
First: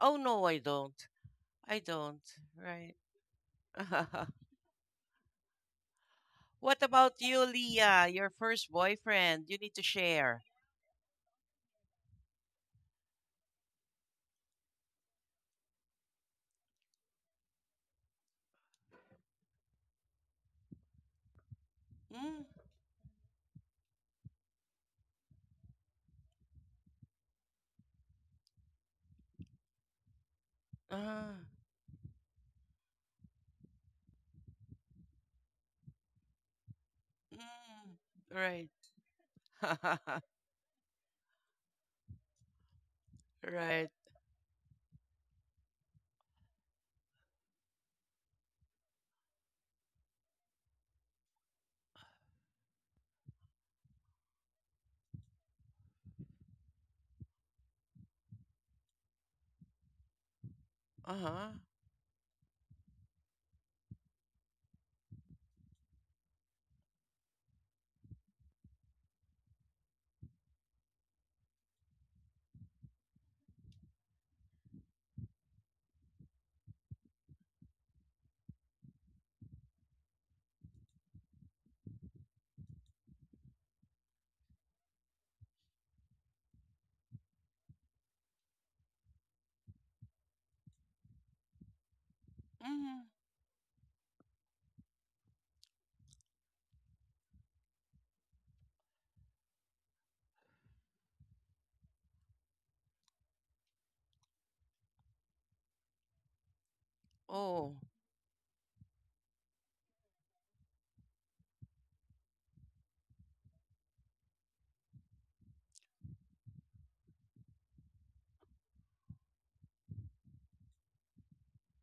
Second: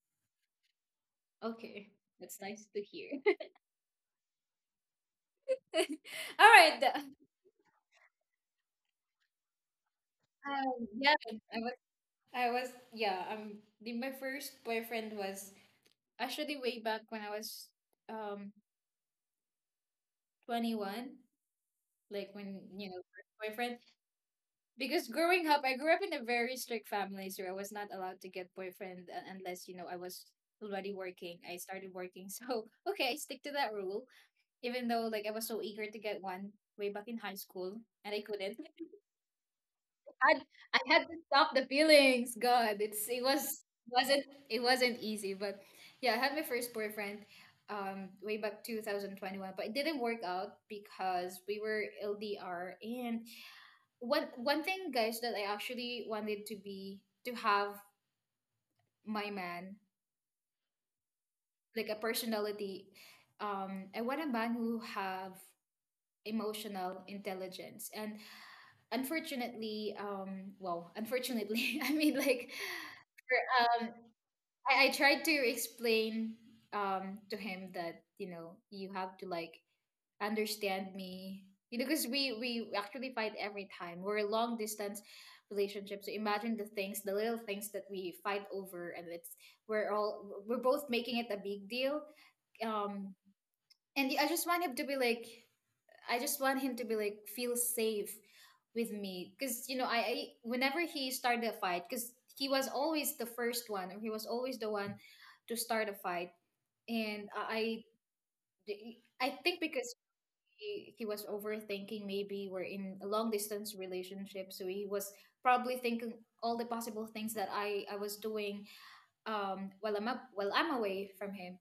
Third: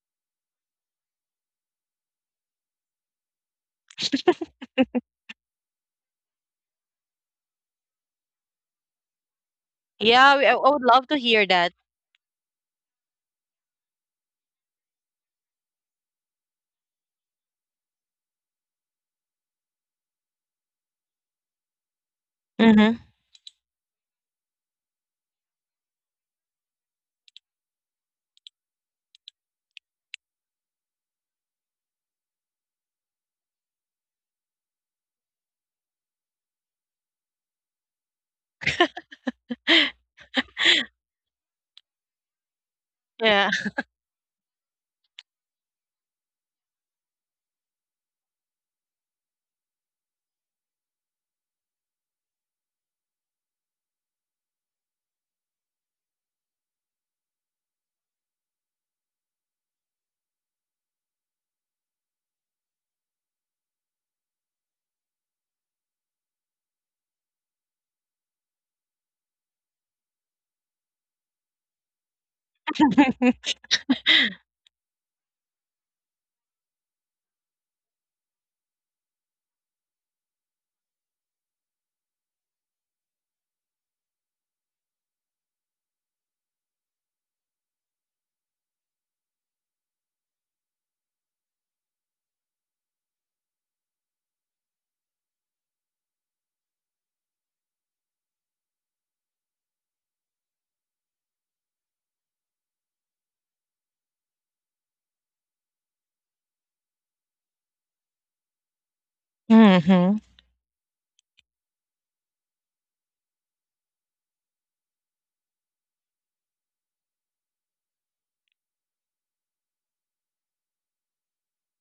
Oh no, I don't. I
Okay.
don't.
That's nice to
Right.
hear. All right.
What
th-
about you, Leah? Your first boyfriend? You need to
Yeah,
share.
we- I I would
Um,
love to
yeah,
hear
I
that.
was I was yeah, um the, My first boyfriend was actually way back when I was um twenty-one, like
Mm,
when you know
Mm-hmm.
first boyfriend, because growing up, I grew up in a very strict family, so I was not allowed to get boyfriend uh, unless you know I was already
uh,
working. I started working. So okay, I stick to that rule even though like I was so eager to get one way back in high
mm,
school and I couldn't.
right.
had I had to stop the feelings. God, it's it
Yeah.
was
Right.
wasn't it wasn't easy, but yeah, I had my first boyfriend um way back twenty twenty-one, but it didn't work out because we were L D R. And one one thing guys that I actually wanted to be to have my man,
Uh-huh.
like a personality, um I want a man who have emotional intelligence. And unfortunately um well unfortunately, i mean like I, I tried to explain um to him that you know you have to like understand me, you know, because we we actually fight every time we're a long distance relationship. So imagine the things the little things that we fight over, and it's we're all we're both making it a big deal.
Mhm.
um and I just want him to be like, I just want him to be like feel safe with me because you know I, I whenever he started a fight, because he was always the first one or he was always the one to start a fight. And
Oh.
I I I think because
Mm-hmm.
he, he was overthinking, maybe we're in a long distance relationship, so he was probably thinking all the possible things that I I was doing um while I'm up while I'm away from him.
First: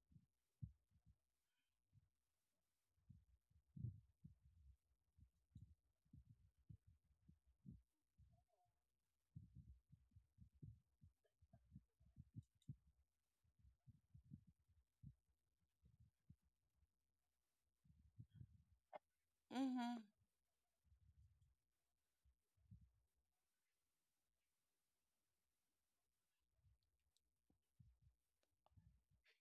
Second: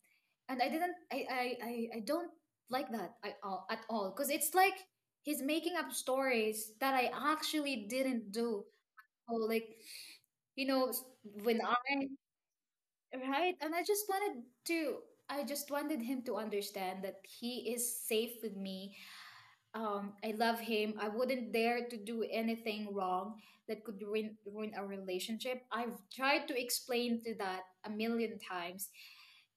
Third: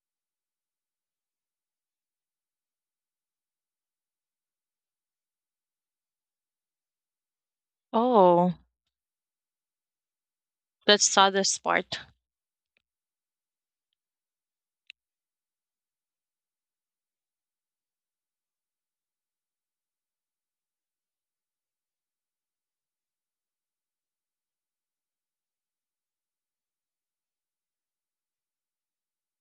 And I didn't I I I, I don't like that at all at all because it's like he's making up stories that I actually didn't
Oh,
do. Or like you know s-
that's the
when
saddest
I
part.
Right, and I just wanted to I just wanted him to understand that he is safe with me. um,
Mhm.
I love him. I wouldn't dare to do anything wrong that could ruin ruin our relationship. I've tried to explain to that a million times,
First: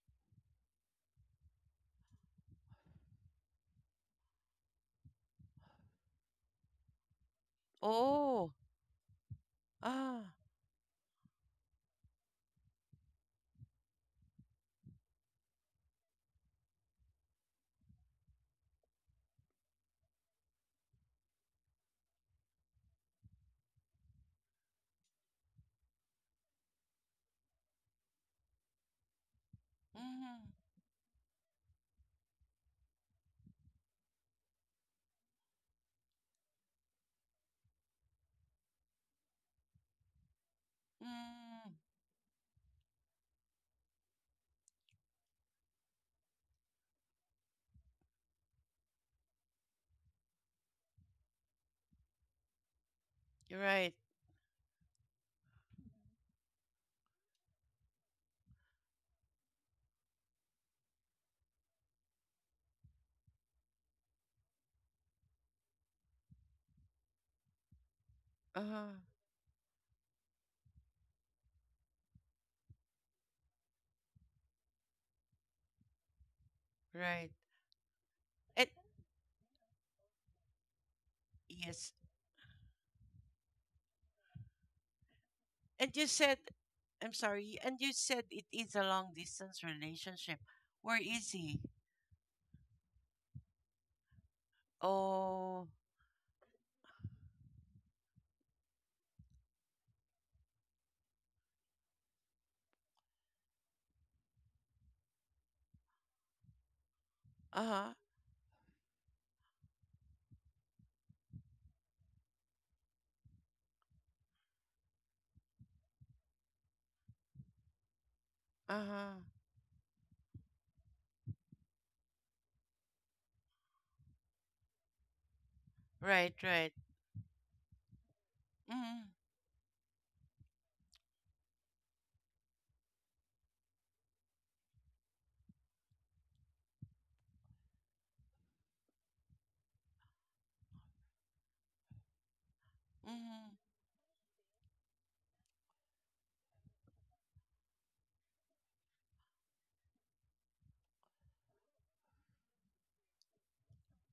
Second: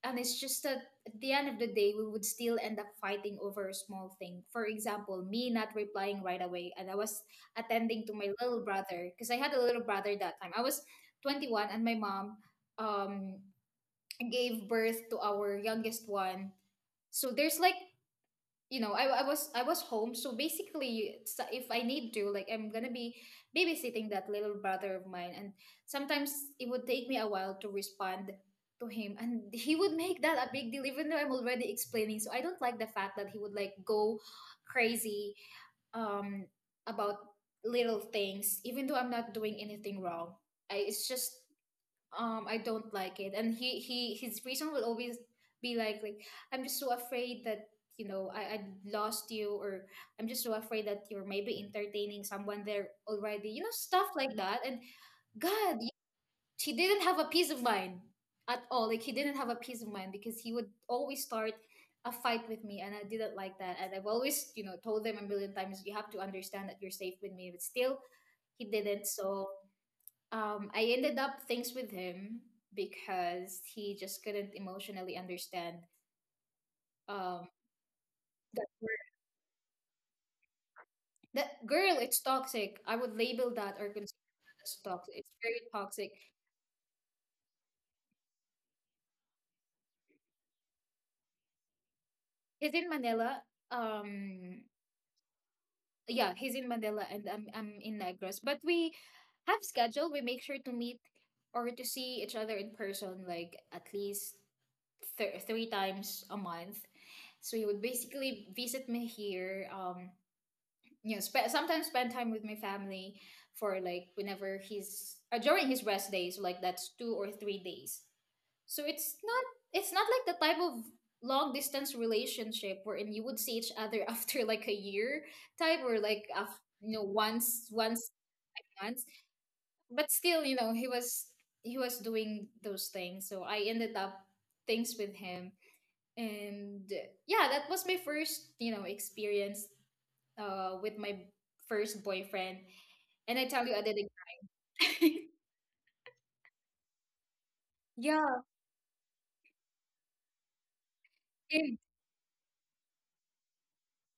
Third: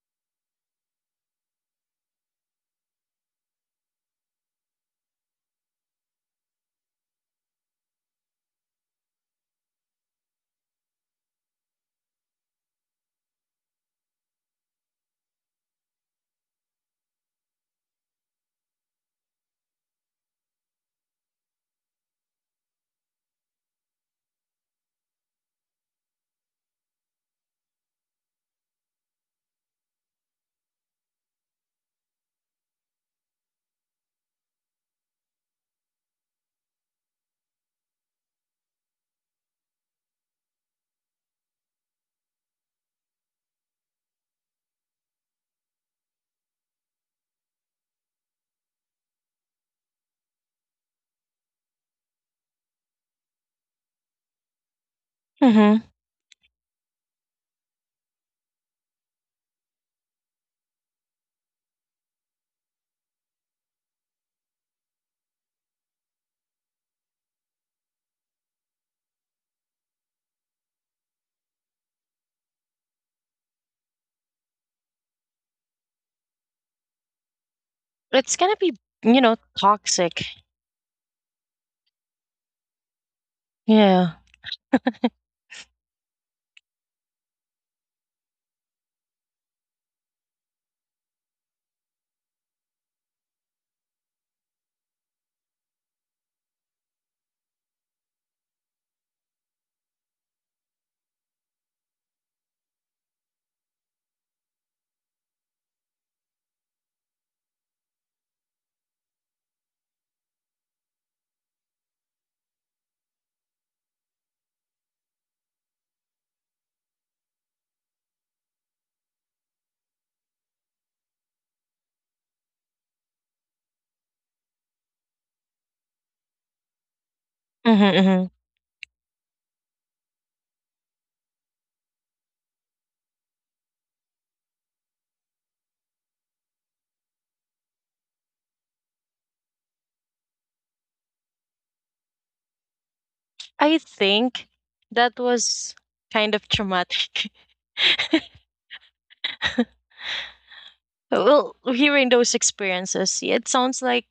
and it's just that at the end of the day, we would still end up fighting over a small thing. For example, me not replying right away, and I was attending to my
Oh.
little brother because I had a little brother
Ah.
that time. I was twenty one, and my mom um gave birth to our youngest one, so there's like, you know, I, I was I was home, so basically, so if I need to, like, I'm gonna be babysitting that little brother of mine, and sometimes it would take me a while to respond to him, and he would make that
Mhm.
a big deal, even though I'm already explaining. So I don't like the fact that he would like go crazy um about little things, even though I'm not doing anything wrong. I, it's just
Mm.
um I don't like it, and he he his reason will always be like like I'm just so afraid that you know i, I lost you, or I'm just so afraid that you're maybe entertaining someone there already, you know,
Right.
stuff like that. and god
Mm-hmm.
y- he didn't have a peace of mind at all. Like he didn't have a peace of mind because he would always start a fight with me, and I didn't like that, and I've always you know told them a million times, you have to understand that you're safe with me, but still he
Uh-huh.
didn't. So um, I ended up things with him because he just couldn't emotionally understand
Right.
um
It's gonna
that
And
be,
word.
you know, toxic.
That
yes.
girl. It's toxic. I would label that or
Yeah.
consider that as toxic. It's very
And you
toxic.
said, I'm sorry, and you said it is a long distance relationship. Where is he?
He's in Manila. Um,
Oh.
yeah, he's in Manila, and I'm I'm in Negros. But we have schedule. We make sure to meet or to see each other in person, like at least th- three times a month. So he would
Uh-huh.
basically visit me here. Um, you know, spe- sometimes spend time with my family for like whenever he's uh, during his rest days, like that's two or three days. So it's
Uh-huh.
not it's not like the type of long distance relationship wherein you would see each other after like a year type, or like
Right,
after,
right.
you know, once
Mm-hmm,
once
mm-hmm.
once.
Mhm.
But still, you know, he was he was doing those things, so I ended up things with him. And uh, yeah, that was my first, you know, experience, uh, with my first boyfriend, and I
Mhm.
tell you, I
I
did
think
it.
that was kind of traumatic.
Yeah,
Well,
it-
hearing those experiences, yeah, it sounds like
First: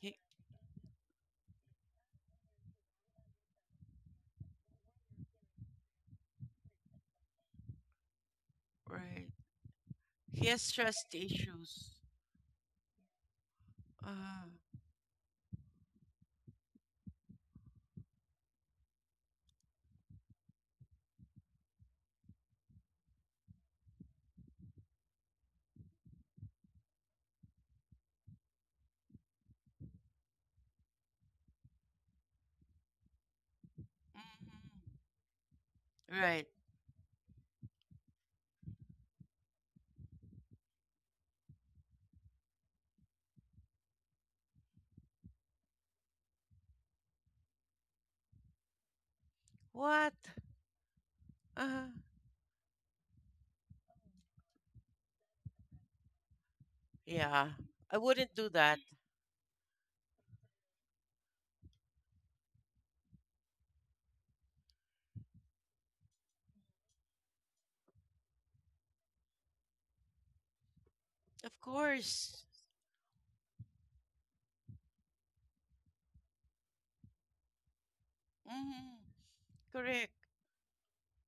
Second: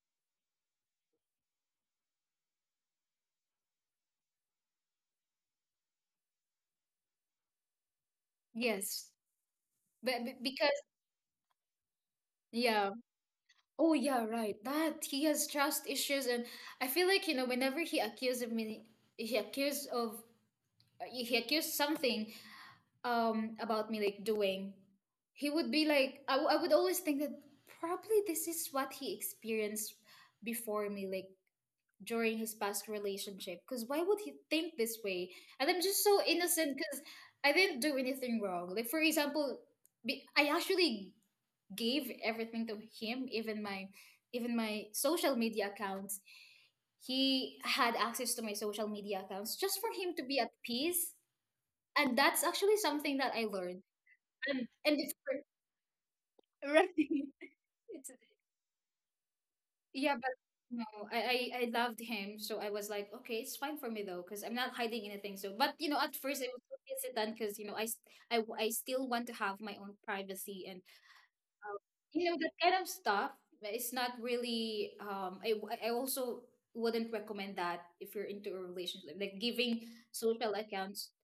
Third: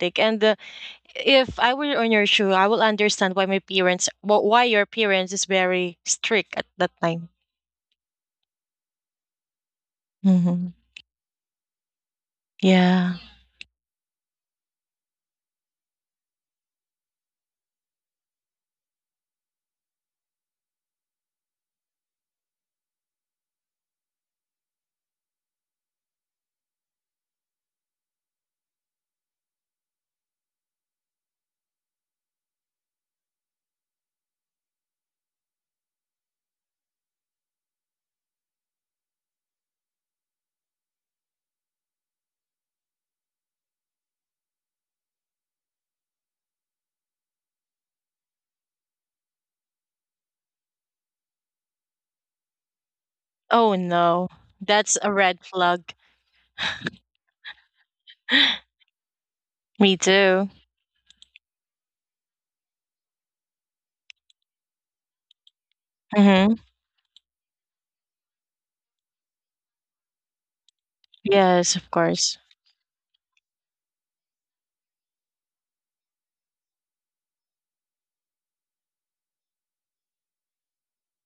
He
And uh, if I were on your shoe, I will understand why my parents wh- why your parents is very strict at that time.
yes.
Right.
But b-
He
Hmm.
has
because,
trust issues.
yeah.
Yeah.
Oh, yeah,
Uh-huh.
right. That he has trust issues. And I feel like, you know, whenever he accused of me, he accused of, he accused something um about me, like doing, he would be like, I, w- I would always think that probably this is what he experienced before me. Like, during his past relationship, because why would he
Mhm.
think this way, and I'm just so
Right.
innocent because I didn't do anything wrong. Like, for example, be- I actually gave everything to him, even my even my social media accounts. He had access to my social media accounts just for him
What?
to be at peace.
Uh-huh.
And that's actually something that I
Oh
learned.
no,
And
that's
and
a
if,
red flag.
Right.
Yeah. I wouldn't do that.
Me
Yeah, but
too.
no, I, I I loved him, so I was like, okay, it's fine for me though, because I'm not hiding anything. So, but you know, at first I
Hmm.
was so hesitant because you know I, s- I w- I still want to have my own privacy and,
Of
Yes,
uh,
of
you know,
course.
course.
that kind of stuff. But it's not really, um. I w- I also wouldn't recommend that if you're into a
Mm-hmm.
relationship, like giving
Correct.
social accounts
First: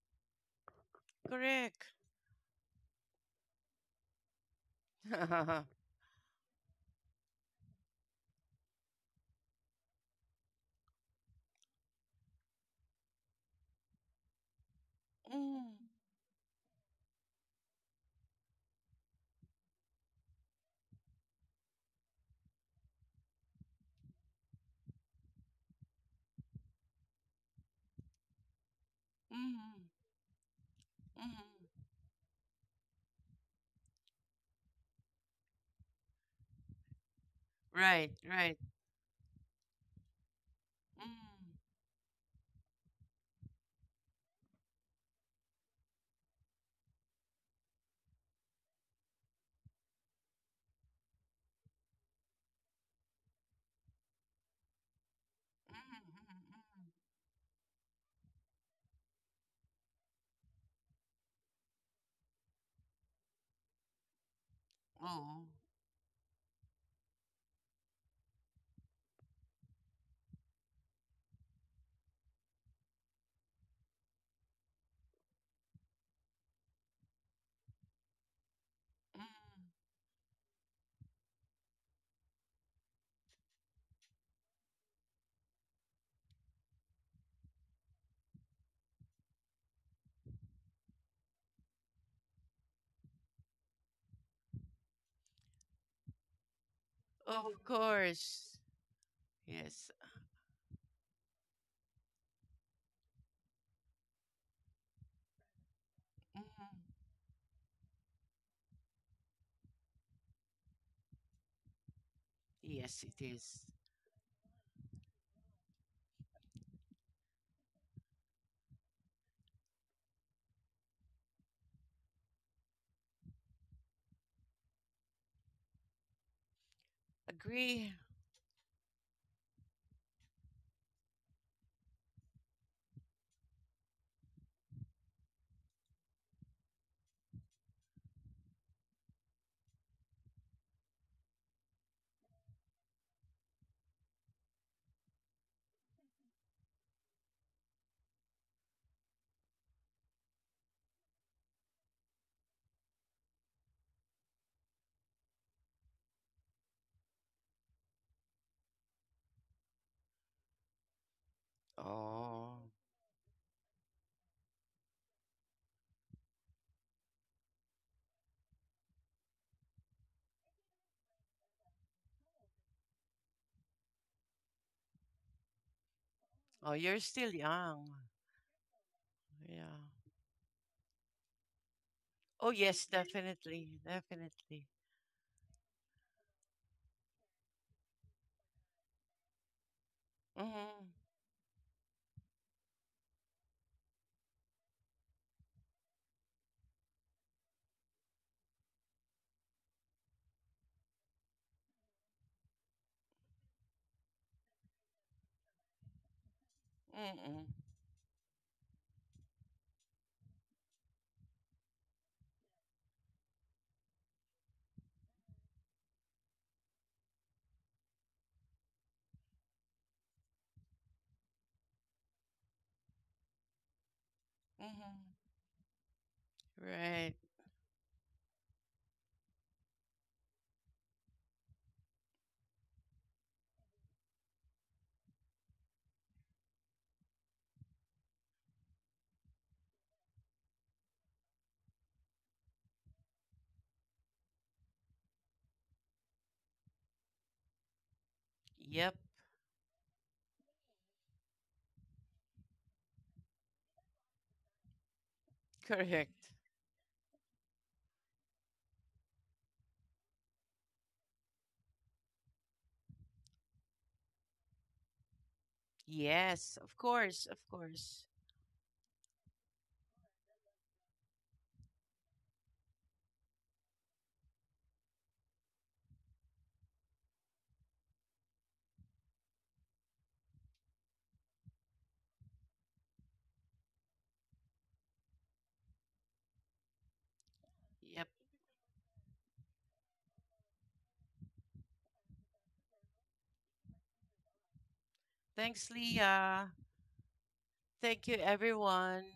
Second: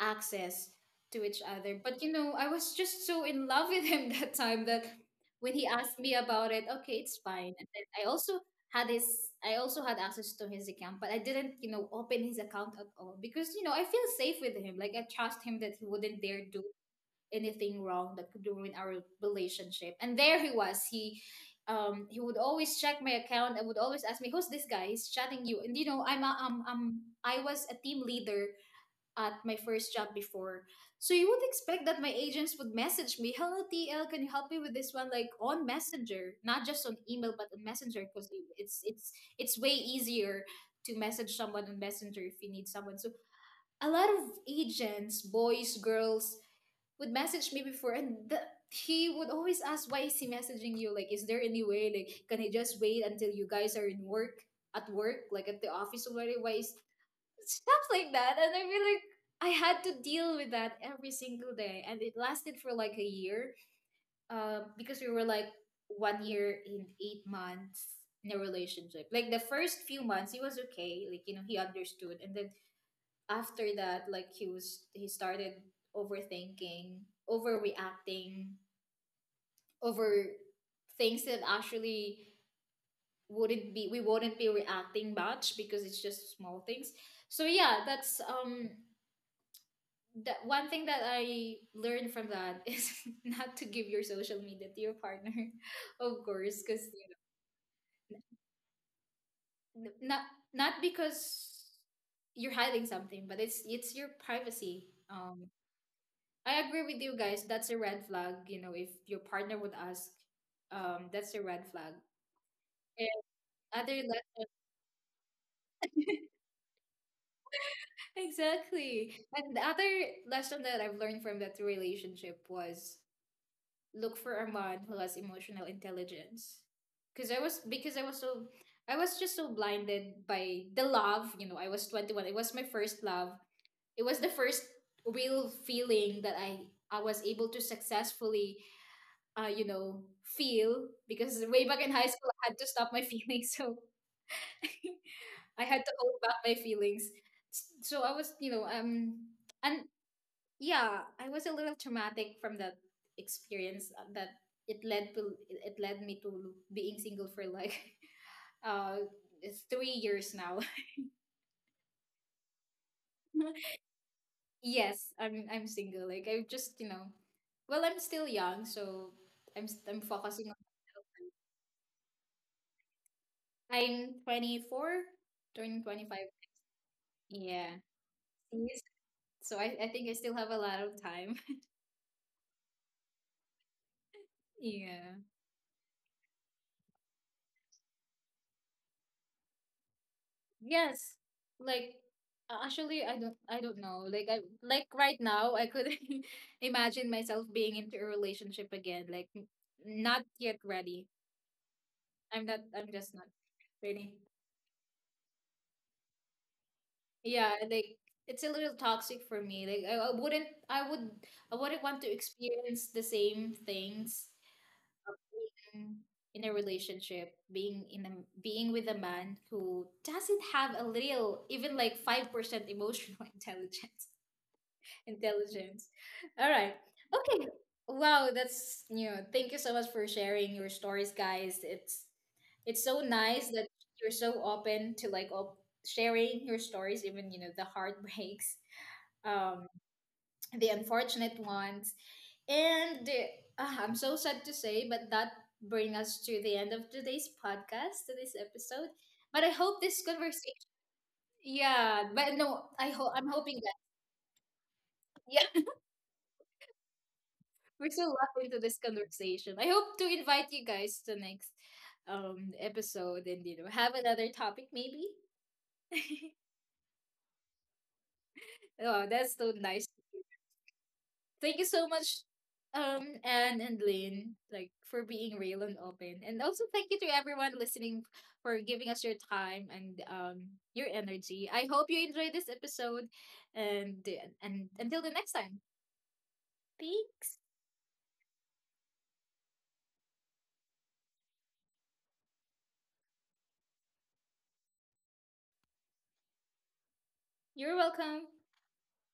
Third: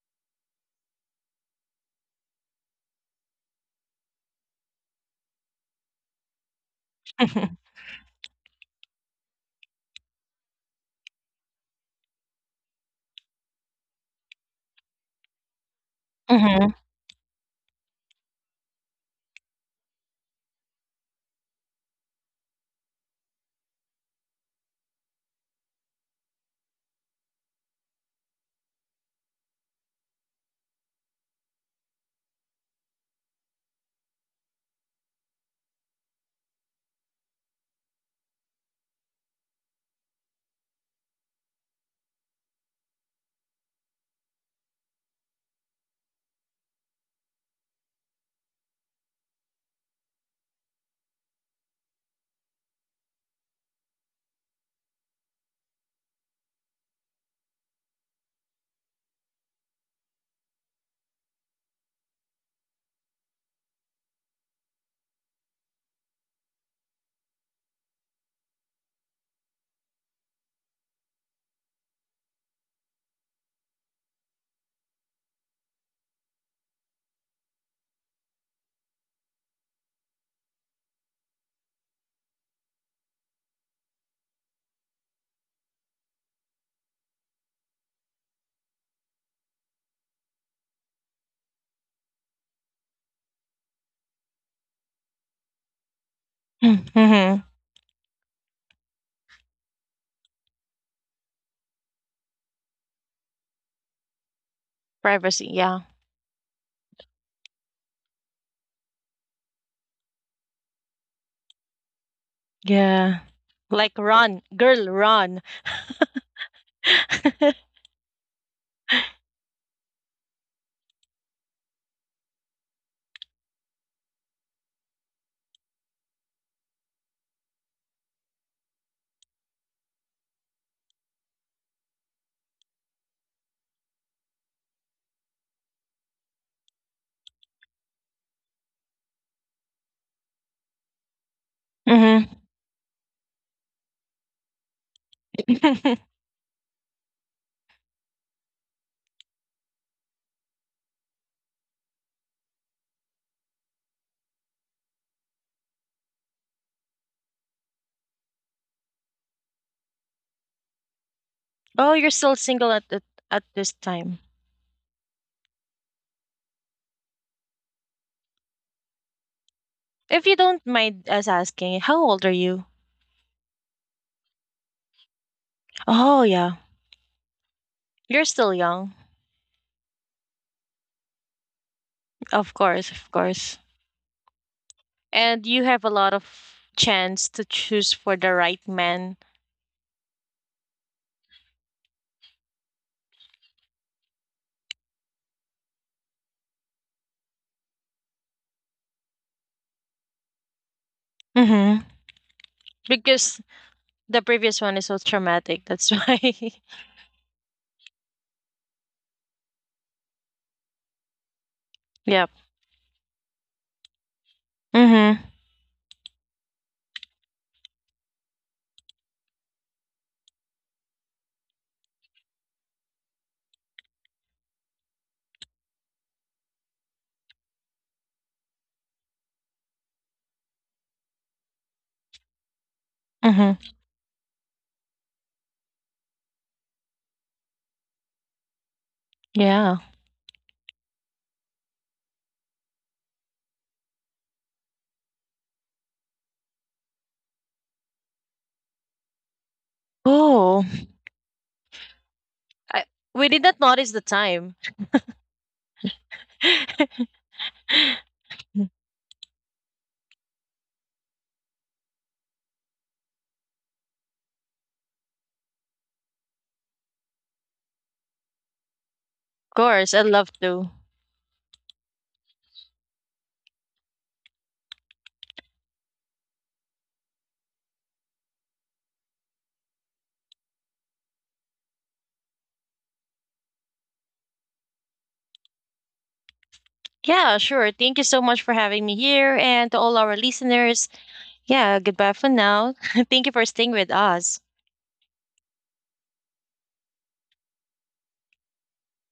access to each other.
Correct.
But you know, I was just so in love with him that time that when
Mm-hmm.
he asked me about it, okay, it's fine. And then I also had his I also had access to his account, but I didn't, you know, open his account at all, because you know, I feel safe with him. Like, I trust him that he wouldn't dare do
Hmm.
anything wrong that could ruin our relationship. And there he was. He um he would always check my account and would always ask me who's this guy he's chatting you. And you know, i'm a, um, um I was a team leader at my
Mm-hmm.
first job before. So you would
Mm-hmm.
expect that my agents would message me, "Hello T L, can you help me with this one?" Like on Messenger, not just on email, but on Messenger,
Right.
because
Right.
it's it's it's way easier to message
Mm-hmm.
someone on Messenger if you need someone. So a lot of agents, boys, girls, would message me before, and the, he would always ask, "Why is he messaging you? Like, is there any way? Like, can I just wait until you guys are in work?" at work, like at the office already, why is"
Mm-hmm.
stuff like that. And I feel like I had to deal with that every single day. And it lasted for like a year, um, because we were
Oh.
like one year in eight months in a relationship. Like the first few months, he was okay. Like, you know, he understood. And then after that, like he was, he started overthinking, overreacting,
Mm-hmm.
over things that actually wouldn't be, we wouldn't be reacting much because it's just small things. So yeah, that's, um, that one thing that I learned from that is not to give your social media to your partner, of course, because
Hmm.
Mm-hmm. Of
you
course. Yes.
know, n- not not because you're hiding something, but it's it's your privacy.
Privacy,
Um,
yeah.
I agree
Mm-hmm.
with you guys. That's a red flag. You know, if your partner would ask, um, that's a red flag.
Yes,
And
Yeah,
it is.
like
other
run
lesson,
girl run.
exactly. And the other lesson that I've learned from that relationship was look for a man who has emotional intelligence because i was
Agree.
because i was so I was just so blinded by the love. You know, I was twenty-one. It was my first love. It was the first real feeling that i i was able to successfully uh you know feel, because way back in high school
Hmm.
I had to stop my feelings. So I had to hold back my feelings. So I was, you know, um and yeah, I was a little traumatic from that experience, uh, that it led to it led me to being single for like uh it's three years now.
Oh, you're still
Oh.
single at, at at this time?
Yes, i'm i'm single. Like, I just, you know, well, I'm still young, so i'm s- I'm
If you
focusing on.
don't mind us asking, how old are you?
I'm twenty-four, turning
Oh
twenty-five.
yeah.
Oh, you're still
Yeah.
young.
You're still
Yes.
young,
So
Yeah.
I, I think I still have a lot of time.
Oh,
of
yes,
course, of course.
definitely. Definitely.
Yeah.
And you have a lot of chance to choose for the right man.
Mm-hmm.
Yes. Like, uh, actually, I don't I don't know. Like, I, like right now I could imagine myself being into a relationship again. Like n- not yet ready.
Mm-hmm.
I'm not I'm just not
Because
ready.
the previous one is so traumatic. That's why.
Mm-hmm.
Yeah, like it's a little toxic for me. Like, I, I wouldn't I would I wouldn't want to
Yep.
experience the same things
Mm-hmm.
in in a relationship being in a being with a man who doesn't have a little even like five percent emotional intelligence.
Mm-hmm.
Intelligence. All right.
Right.
Okay. Wow, that's you know, thank you so much for sharing your stories, guys. It's it's so nice that
Mm-hmm.
you're so open to like op- sharing your stories, even, you know, the heartbreaks, um,
Yeah.
the unfortunate ones. And uh, I'm so sad to say, but that brings us to the end of today's podcast, today's episode.
Yep.
But I hope this conversation,
Oh,
yeah, but no,
I,
I hope
we
I'm
did
hoping
not
that
notice the time.
Correct.
we're so lucky into
Of
this conversation. I hope to invite you guys to next um episode and, you know, have another topic maybe.
Yes, of course, of course.
Oh, that's so nice.
course, I'd love to.
Thank you so much, um, Anne and Lynn, like for being real and open. And also thank you to everyone listening for giving us your time and um your energy. I hope you enjoyed this episode and and until the next time. Thanks.
Yeah, sure. Thank you
Yep.
so much for having me here and to all our listeners. Yeah, goodbye for now. Thank you for staying with us.
Thanks, Leah.
You're
Thank you,
welcome.
everyone.